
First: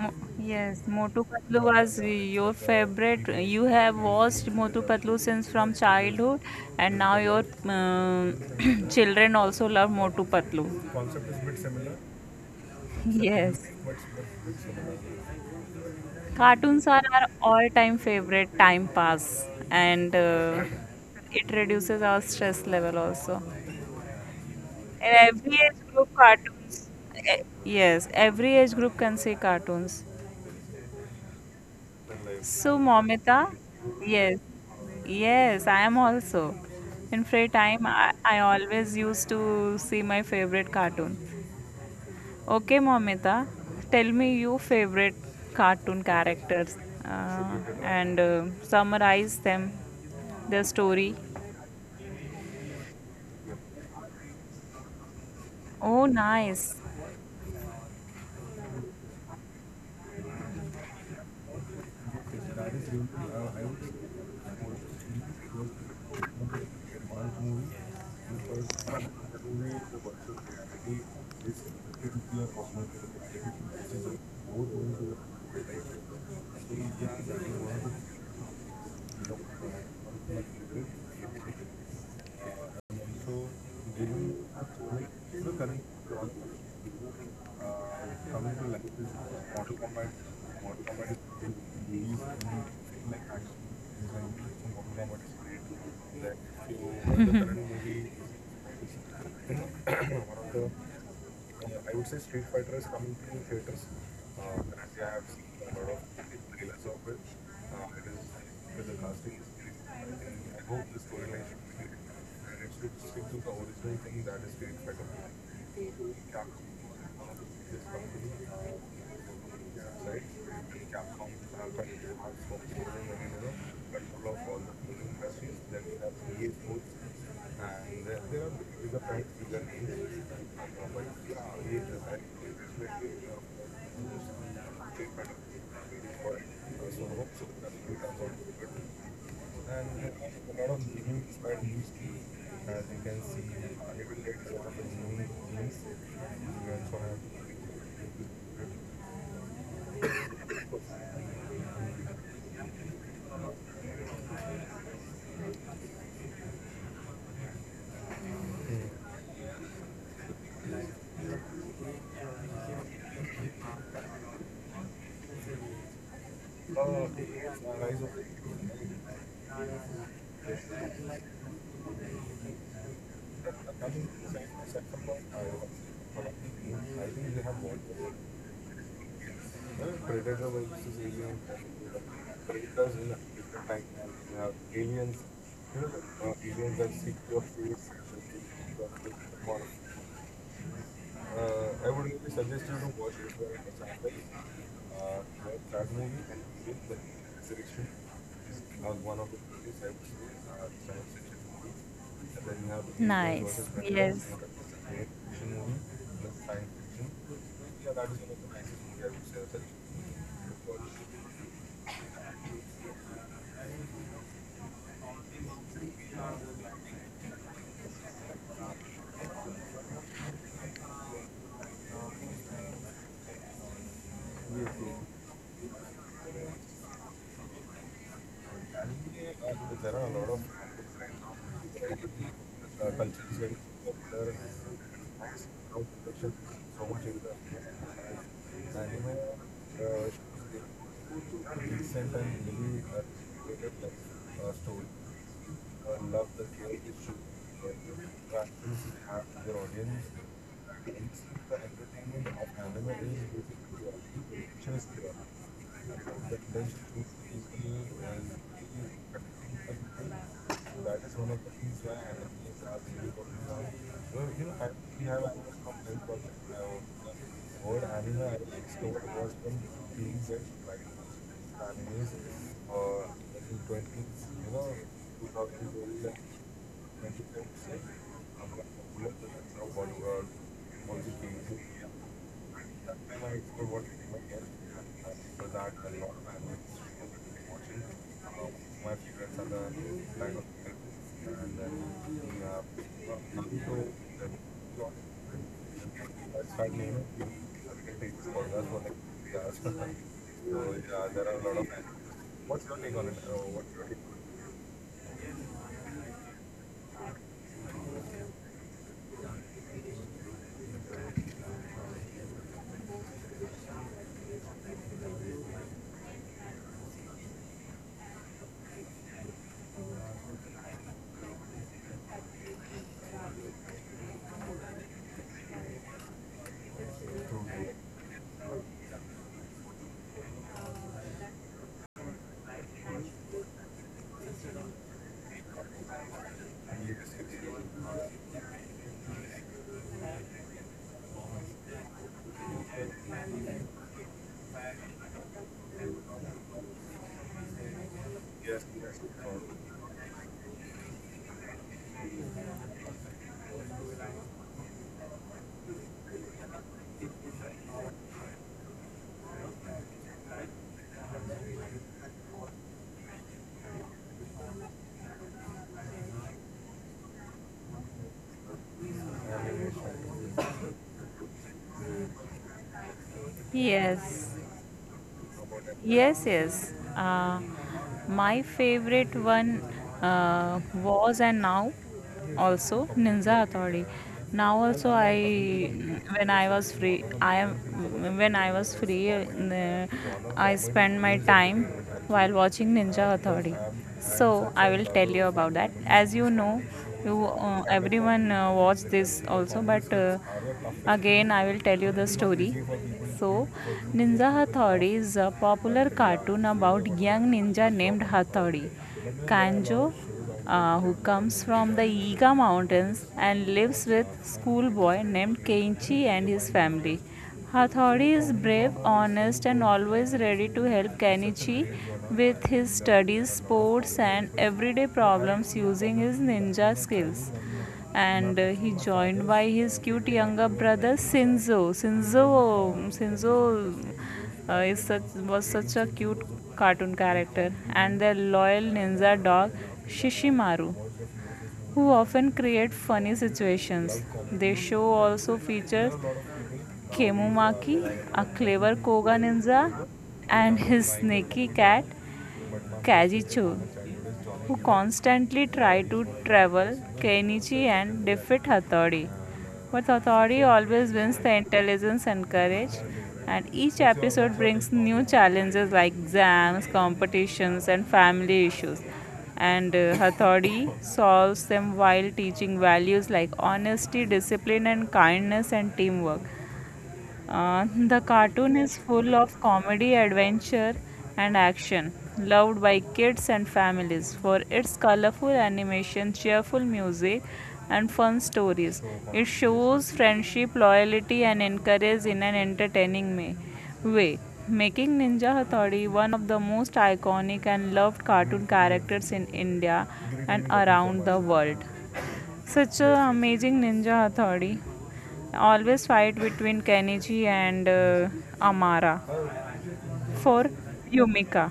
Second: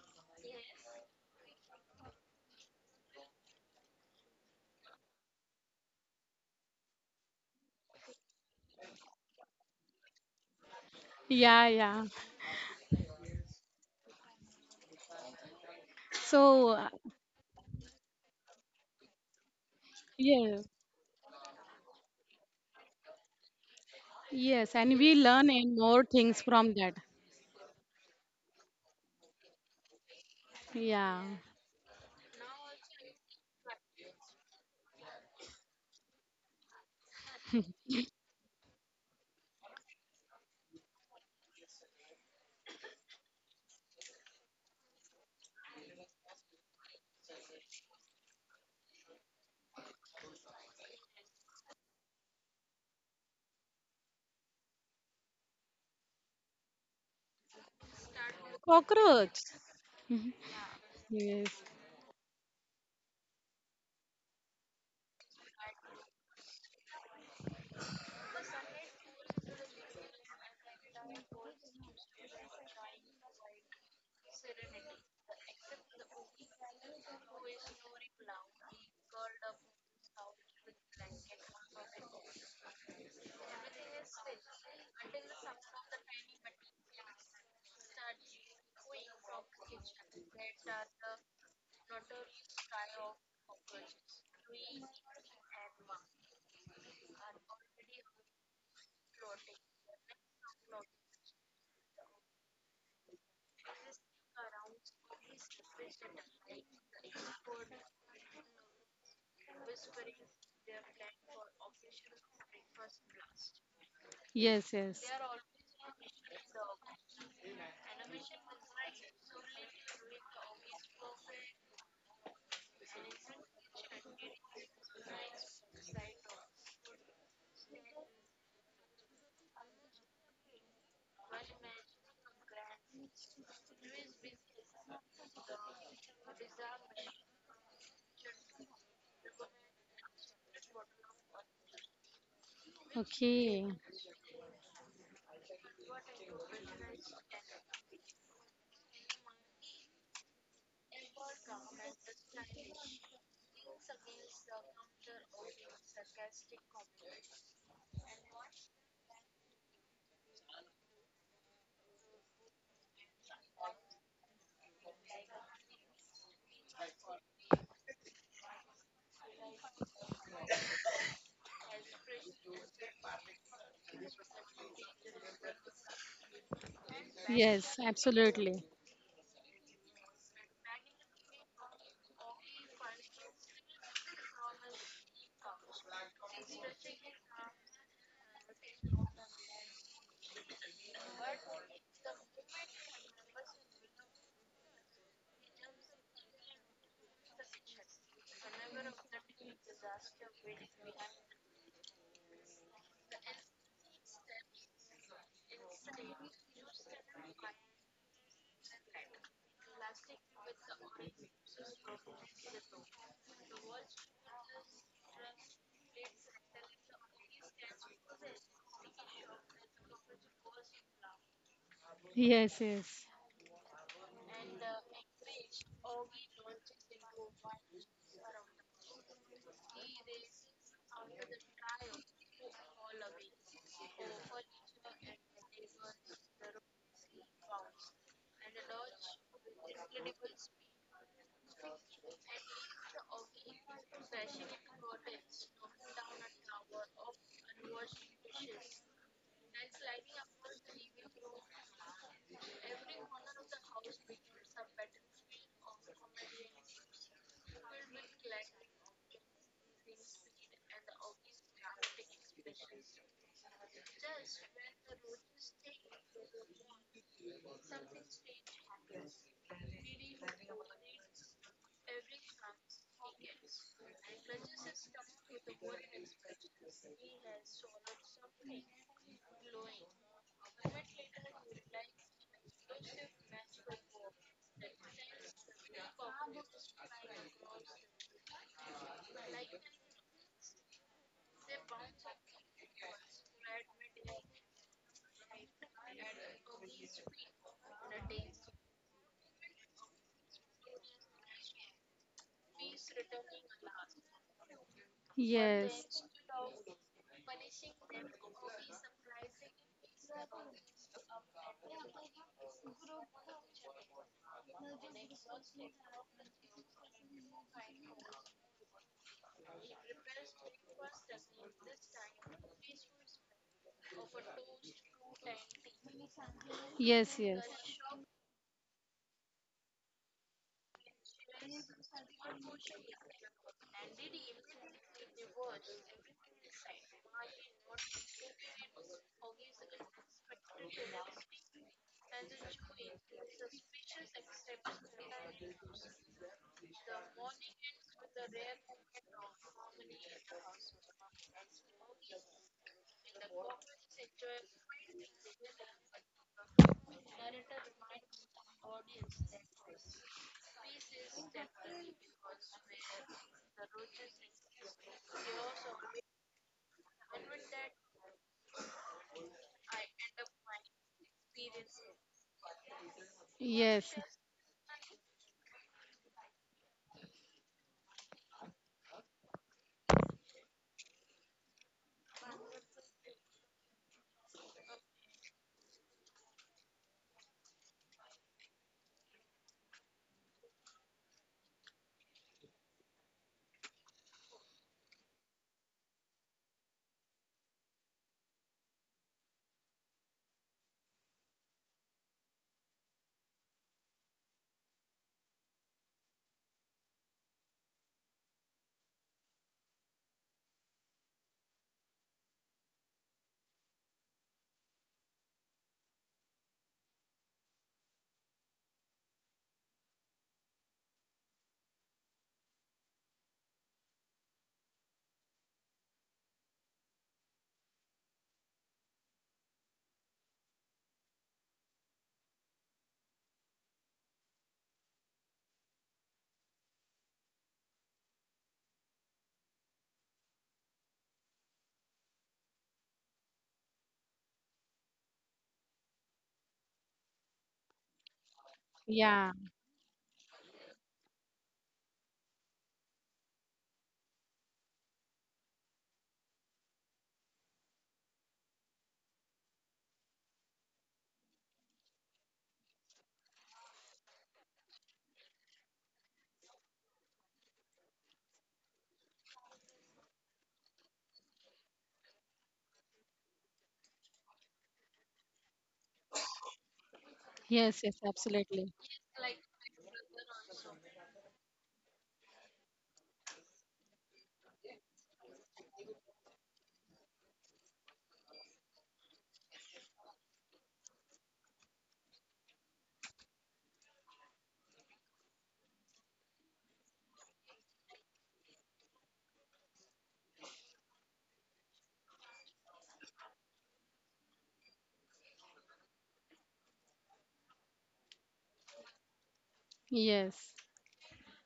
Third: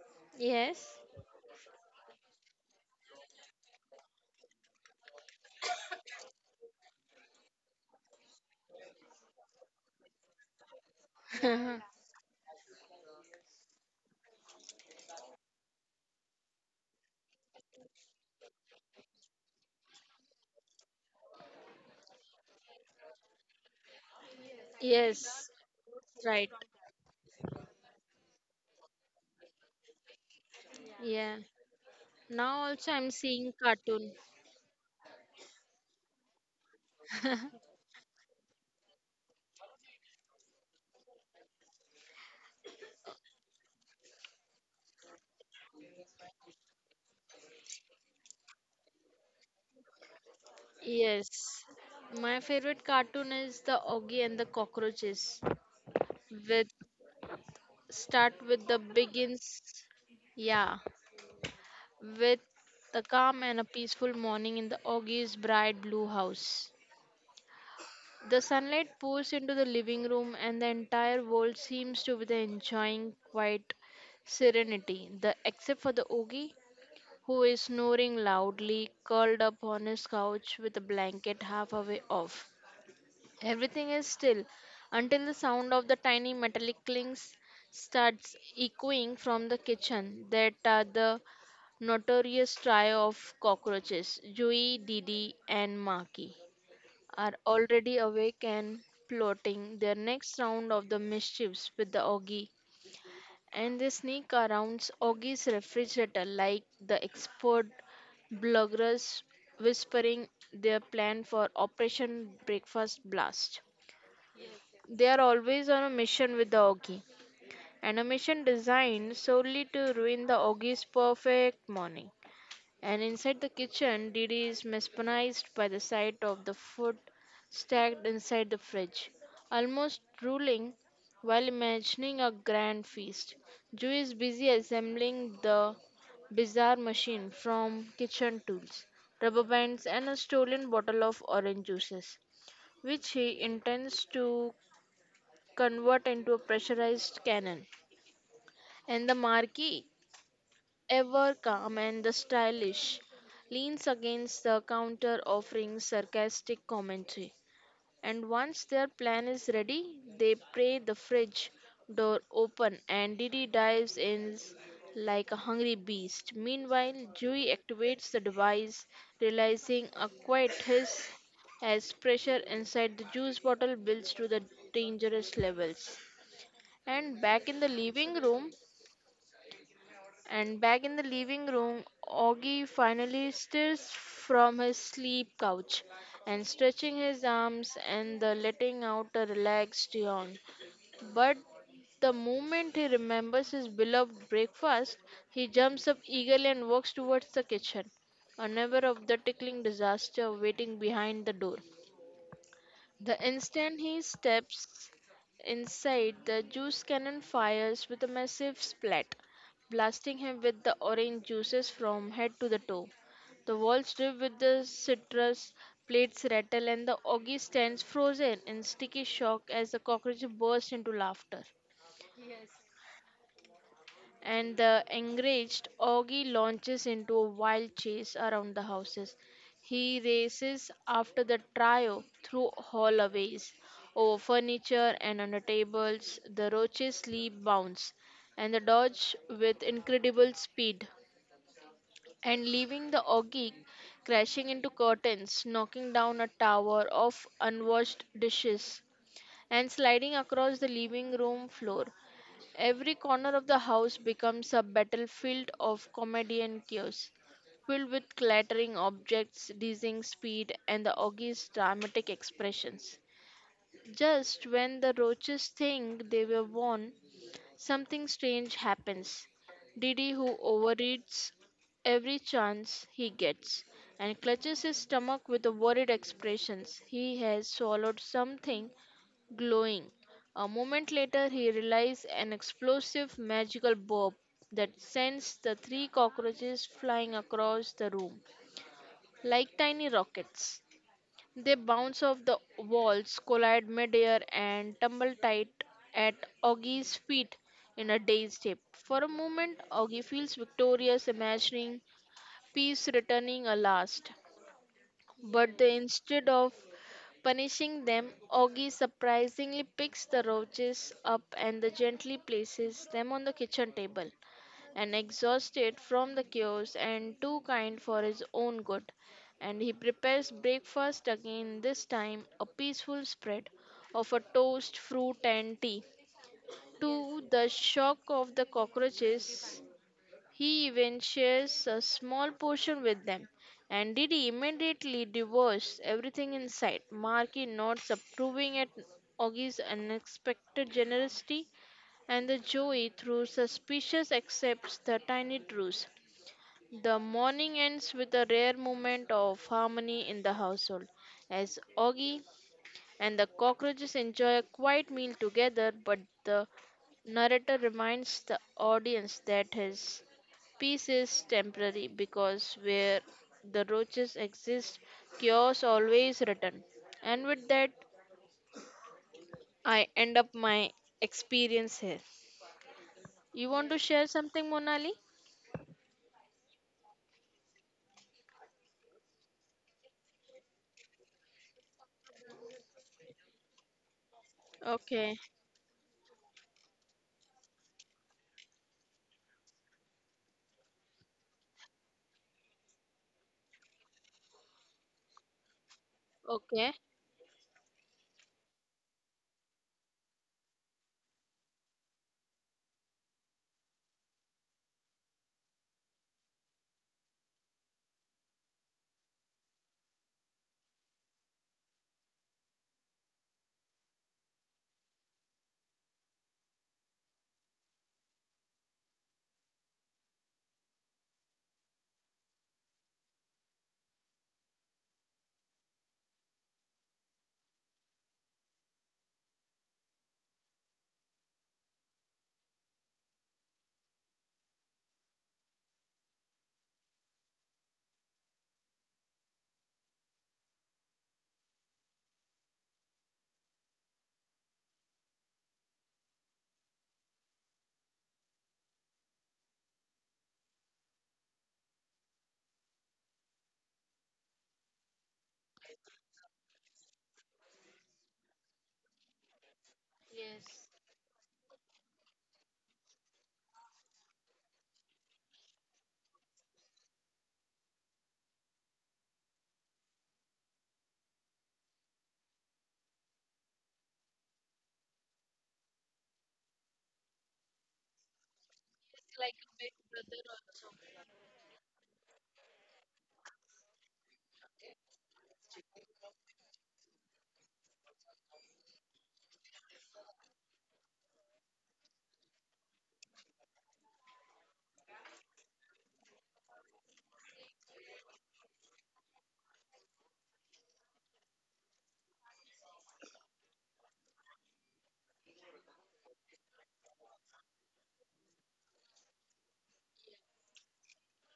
Speaker 1: Mo- yes,
Speaker 3: Yes.
Speaker 1: Motu Patlu was your favorite. You have watched Motu Patlu since from childhood, and now your children also love Motu Patlu.
Speaker 2: Yeah, yeah.
Speaker 1: Yes,
Speaker 2: So
Speaker 1: cartoons are our all-time favorite time pass, and
Speaker 2: yes,
Speaker 1: it reduces our stress level also.
Speaker 2: yes, and
Speaker 1: In
Speaker 2: we
Speaker 3: Yes,
Speaker 2: learn
Speaker 1: every
Speaker 2: and
Speaker 1: age
Speaker 2: more
Speaker 1: group,
Speaker 2: things
Speaker 3: right.
Speaker 2: from
Speaker 1: cartoons.
Speaker 2: that.
Speaker 1: Yes, every age group can see cartoons.
Speaker 2: Yeah.
Speaker 3: Yeah. Now
Speaker 1: So,
Speaker 3: also I'm seeing
Speaker 1: Momita,
Speaker 3: cartoon.
Speaker 1: yes, yes, I am also. In free time, I always used to see my favorite cartoon. Okay, Momita, tell me your favorite cartoon characters uh, and summarize them, their story.
Speaker 3: Yes, my favorite cartoon is the Oggy and the Cockroaches.
Speaker 1: Oh,
Speaker 3: With
Speaker 1: nice.
Speaker 3: start with the
Speaker 2: Cockroach.
Speaker 3: begins, Yeah,
Speaker 2: Yes,
Speaker 3: with the calm and a peaceful morning in the Oggy's bright blue house. The sunlight pours into the living room, and the entire world seems to be enjoying quiet serenity. The except for the Oogie, who is snoring loudly, curled up on his couch with a blanket half away off. Everything is still until the sound of the tiny metallic clinks starts echoing from the kitchen. That are the notorious trio of cockroaches, Joey, Didi, and Marky, are already awake and plotting their next round of the mischiefs with the Augie, and they sneak around Augie's refrigerator like the expert bluggerers, whispering their plan for Operation Breakfast Blast.
Speaker 2: yes, yes.
Speaker 3: They are always on a mission with the Augie, and a mission designed solely to ruin the Augie's perfect morning. And inside the kitchen, Didi is mesmerized by the sight of the food stacked inside the fridge, almost drooling while imagining a grand feast. Ju is busy assembling the bizarre machine from kitchen tools, rubber bands, and a stolen bottle of orange juices, which he
Speaker 2: Okay.
Speaker 3: intends to convert into a pressurized cannon. And the marquee, ever calm and the stylish, leans against the counter offering sarcastic commentary. And once their plan is ready, they pry the fridge door open and Didi dives in like a hungry beast. Meanwhile, Dewey activates the device, realizing a quiet hiss as pressure inside the juice bottle builds to the dangerous levels. And back in the
Speaker 2: Yes,
Speaker 3: living room,
Speaker 2: absolutely.
Speaker 3: and back in the living room, Augie finally stirs from his sleep couch and stretching his arms and the letting out a relaxed yawn. But the moment he remembers his beloved breakfast, he jumps up eagerly and walks towards the kitchen, unaware of the tickling disaster waiting behind the door. The instant he steps inside, the juice cannon fires with a massive splat, blasting him with the orange juices from head to the toe. The walls drip with the citrus, plates rattle, and the ogre stands frozen in sticky shock as the cockroach bursts into laughter,
Speaker 2: Yes, yes,
Speaker 3: and the enraged Augie launches into a wild chase around the houses. He races after the trio through hallways, over furniture and under tables. The roaches leap bounds and the dodge with incredible speed, and leaving the Augie crashing into curtains, knocking down a tower of unwashed dishes, and sliding across the living room floor. Every corner of the house becomes a battlefield of comedy and chaos, filled with clattering objects, dizzying speed, and the ogre's dramatic expressions. Just when the roaches think they were won, something strange happens. Didi, who overeats every chance he gets and clutches his stomach with a worried expression, he has swallowed something glowing. A moment later, he realizes an explosive magical bob that sends the three cockroaches flying across the room like tiny rockets. They bounce off the walls, collide midair, and tumble tight at Augie's feet in a dazed heap. For a moment, Augie feels victorious, imagining peace returning at last. But
Speaker 2: yes.
Speaker 3: instead of punishing them, Augie surprisingly picks the roaches up and the gently places them on the kitchen table. And exhausted from the chaos and too kind for his own good, and he prepares breakfast again. This time, a peaceful spread of a toast, fruit, and tea.
Speaker 2: Yes,
Speaker 3: To
Speaker 2: yes.
Speaker 3: the shock of the cockroaches, he even shares a small portion with them, and Didi immediately devours everything in sight. Marky nods, approving at Oggy's unexpected generosity, and the Joey, through suspicious, accepts the tiny truce. The morning ends with a rare moment of harmony in the household, as Oggy and the cockroaches enjoy a quiet meal together, but the narrator reminds the audience that his peace is temporary because where the roaches exist, chaos always return. And with that, I end up my experience here. You want to
Speaker 2: Yes.
Speaker 3: share
Speaker 1: Yes.
Speaker 3: something, Monali?
Speaker 1: Yes, yes. My favorite one was and now also Ninja Authority. Now also
Speaker 3: Okay,
Speaker 1: I when I was free I am when I was free I spend my time while watching Ninja Authority. So I will tell you about that. As you know,
Speaker 3: okay.
Speaker 1: you everyone watch this also, but again I will tell you the story. So, Ninja Hathori is a popular cartoon about young ninja named Hathori. Kanjo, who comes from the Iga Mountains and lives with schoolboy named Kenichi and his family. Hathori is brave, honest, and always ready to help Kenichi with his studies, sports, and everyday problems using his ninja skills and he joined by his cute younger brother Sinzo. Sinzo is such was such a cute cartoon character, and their loyal ninja dog Shishimaru, who often create funny situations. The show also features Kemumaki, a clever koga
Speaker 2: Yeah.
Speaker 1: ninja, and his sneaky cat Kajicho, who constantly try to travel Kainichi and defeat Hattori. But Hattori
Speaker 3: Yes.
Speaker 1: always wins the intelligence and courage, and each episode brings new challenges like exams, competitions, and family issues. And Hattori solves them while teaching values like honesty, discipline, and kindness and teamwork.
Speaker 2: Yes, yes,
Speaker 1: The cartoon
Speaker 2: absolutely.
Speaker 1: is full of comedy, adventure, and action, loved by kids and families for its colorful animation, cheerful music, and fun stories. It shows friendship, loyalty, and encourages in an entertaining way, making Ninja Hattori one of the most iconic and loved cartoon characters in India and around the world. Such a amazing ninja authority. Always fight between Kenichi and Amara for
Speaker 2: Yes.
Speaker 1: Yumika.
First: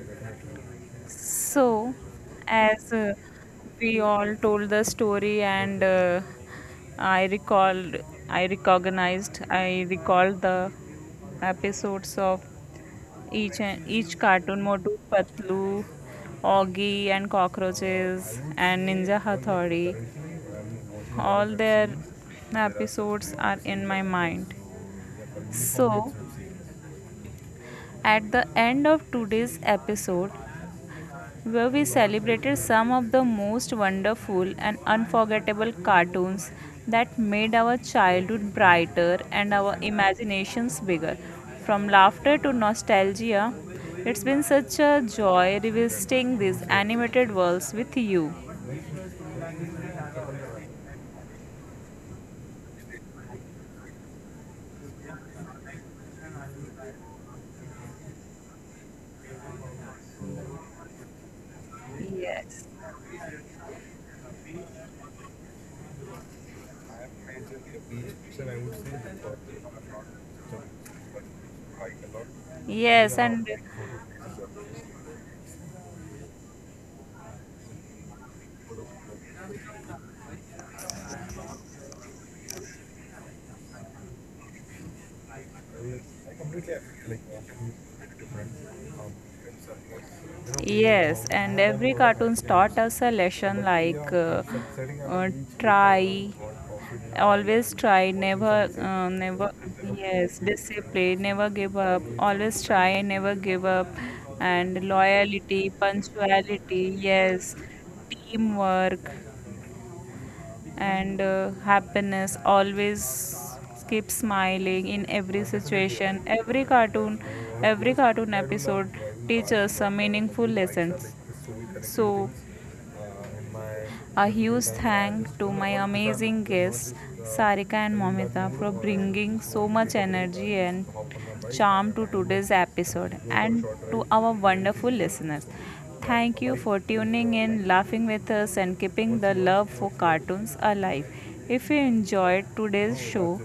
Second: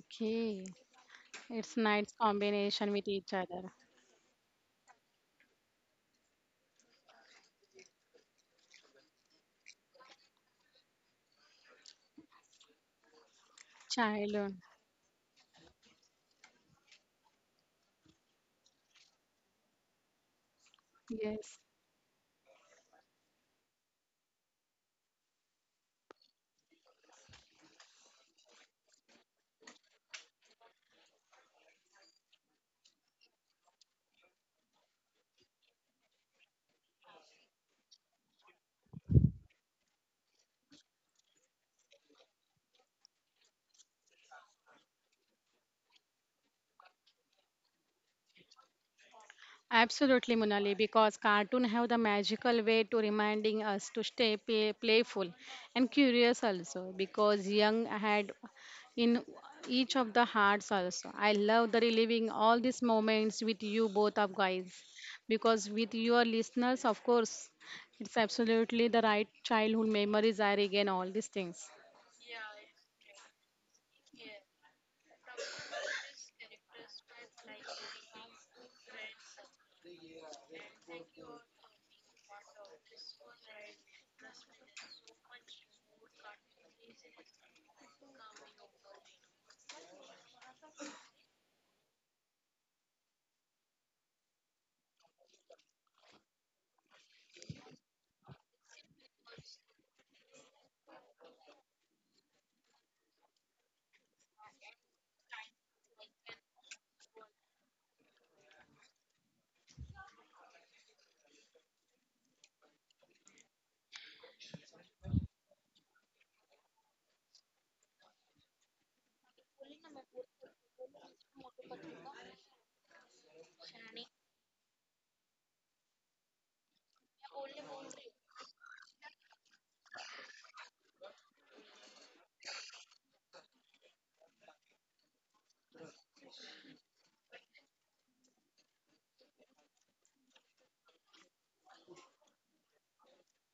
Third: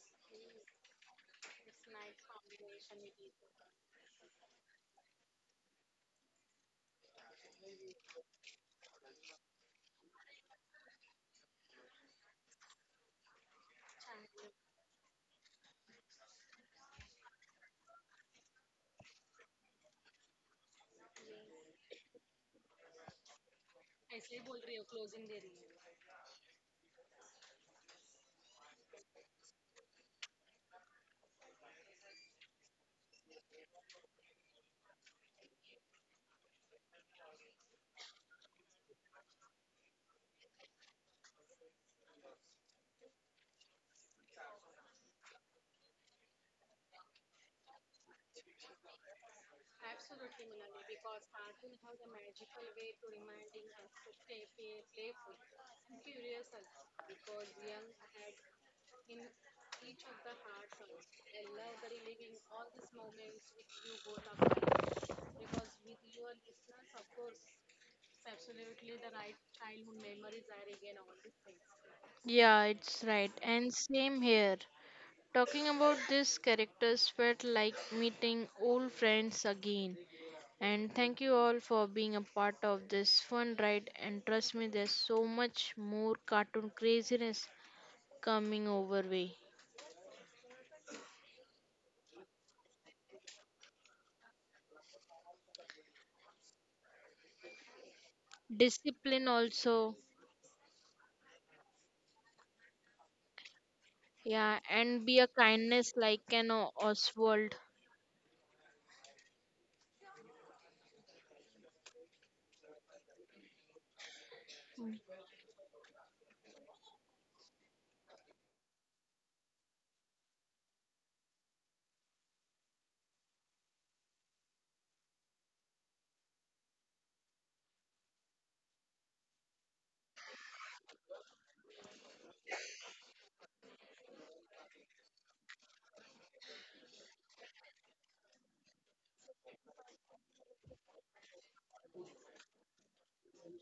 Speaker 2: Okay. It's
Speaker 1: So,
Speaker 2: nice combination
Speaker 1: as
Speaker 2: with each other.
Speaker 1: we all told the story and I recalled, I recognized, I recalled the episodes of each and each
Speaker 2: Childhood.
Speaker 1: cartoon Motu Patlu, Augie and cockroaches and Ninja Hathaude. All
Speaker 2: Yes.
Speaker 1: their episodes are in my mind. So, at the end of today's episode, where we celebrated some of the most wonderful and unforgettable cartoons that made our childhood brighter and our imaginations bigger. From laughter to nostalgia, it's been such a joy revisiting these animated worlds with you.
Speaker 2: Absolutely, Munali, because cartoon have the magical way to reminding us to stay playful and curious also, because young had in each of the hearts also. I love the reliving all
Speaker 1: Yes.
Speaker 2: these moments with you both of guys, because with your listeners, of course, it's absolutely the right childhood memories I regain all these things.
Speaker 3: Yeah, it's right.
Speaker 1: Yes, and
Speaker 3: And same here. Talking about these characters felt like meeting old friends again. And thank you all for being a part of this fun ride. And trust me, there's so much more cartoon craziness coming over way.
Speaker 1: know, yes, and modern every world cartoon taught us a lesson but we like are setting up each try, modern world of it in our always try, never, horizons
Speaker 3: Discipline
Speaker 1: and never,
Speaker 3: also,
Speaker 1: yes, discipline, never give up, always try and never give up,
Speaker 3: yeah,
Speaker 1: and
Speaker 3: and be a
Speaker 1: loyalty,
Speaker 3: kindness like an
Speaker 1: punctuality,
Speaker 3: Oswald.
Speaker 1: yes, teamwork and happiness always keep smiling in every situation, every cartoon, every cartoon episode teaches some meaningful lessons. So a huge thank to my amazing guests, Sarika and Momita, for bringing so much energy and charm to today's episode and to our wonderful listeners. Thank you for tuning in, laughing with us, and keeping the love for cartoons alive. If you enjoyed today's show,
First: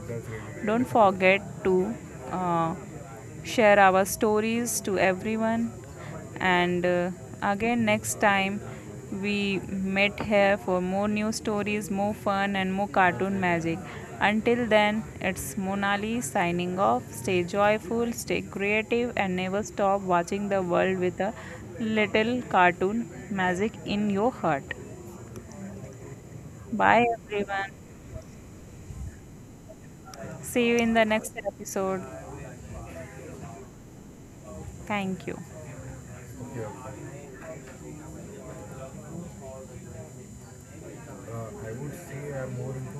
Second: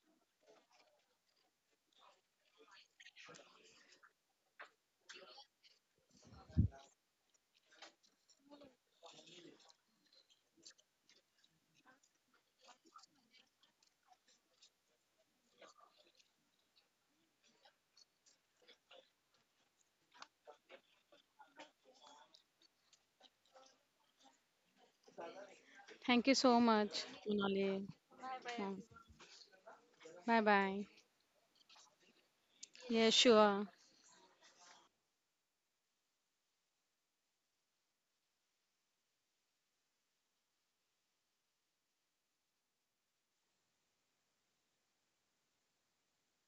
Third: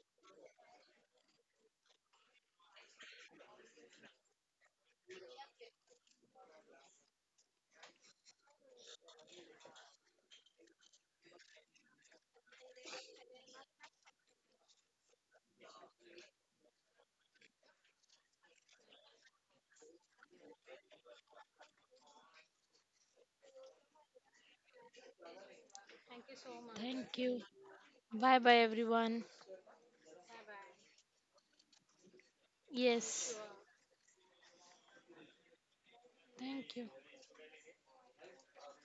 Speaker 1: don't forget to uh, share our stories to everyone. And again, next time, we met here for more new stories, more fun, and more cartoon magic. Until then, it's Monali signing off. Stay joyful, stay creative, and never stop watching the world with a little cartoon magic in your heart.
Speaker 2: Thank you so much,
Speaker 1: Bye,
Speaker 3: Thank you.
Speaker 1: everyone.
Speaker 2: Munali.
Speaker 3: Bye bye, everyone.
Speaker 2: Bye
Speaker 1: See you in
Speaker 2: bye.
Speaker 1: the next episode.
Speaker 2: Yeah,
Speaker 3: Yes.
Speaker 2: sure.
Speaker 1: Thank you.
Speaker 3: Thank you.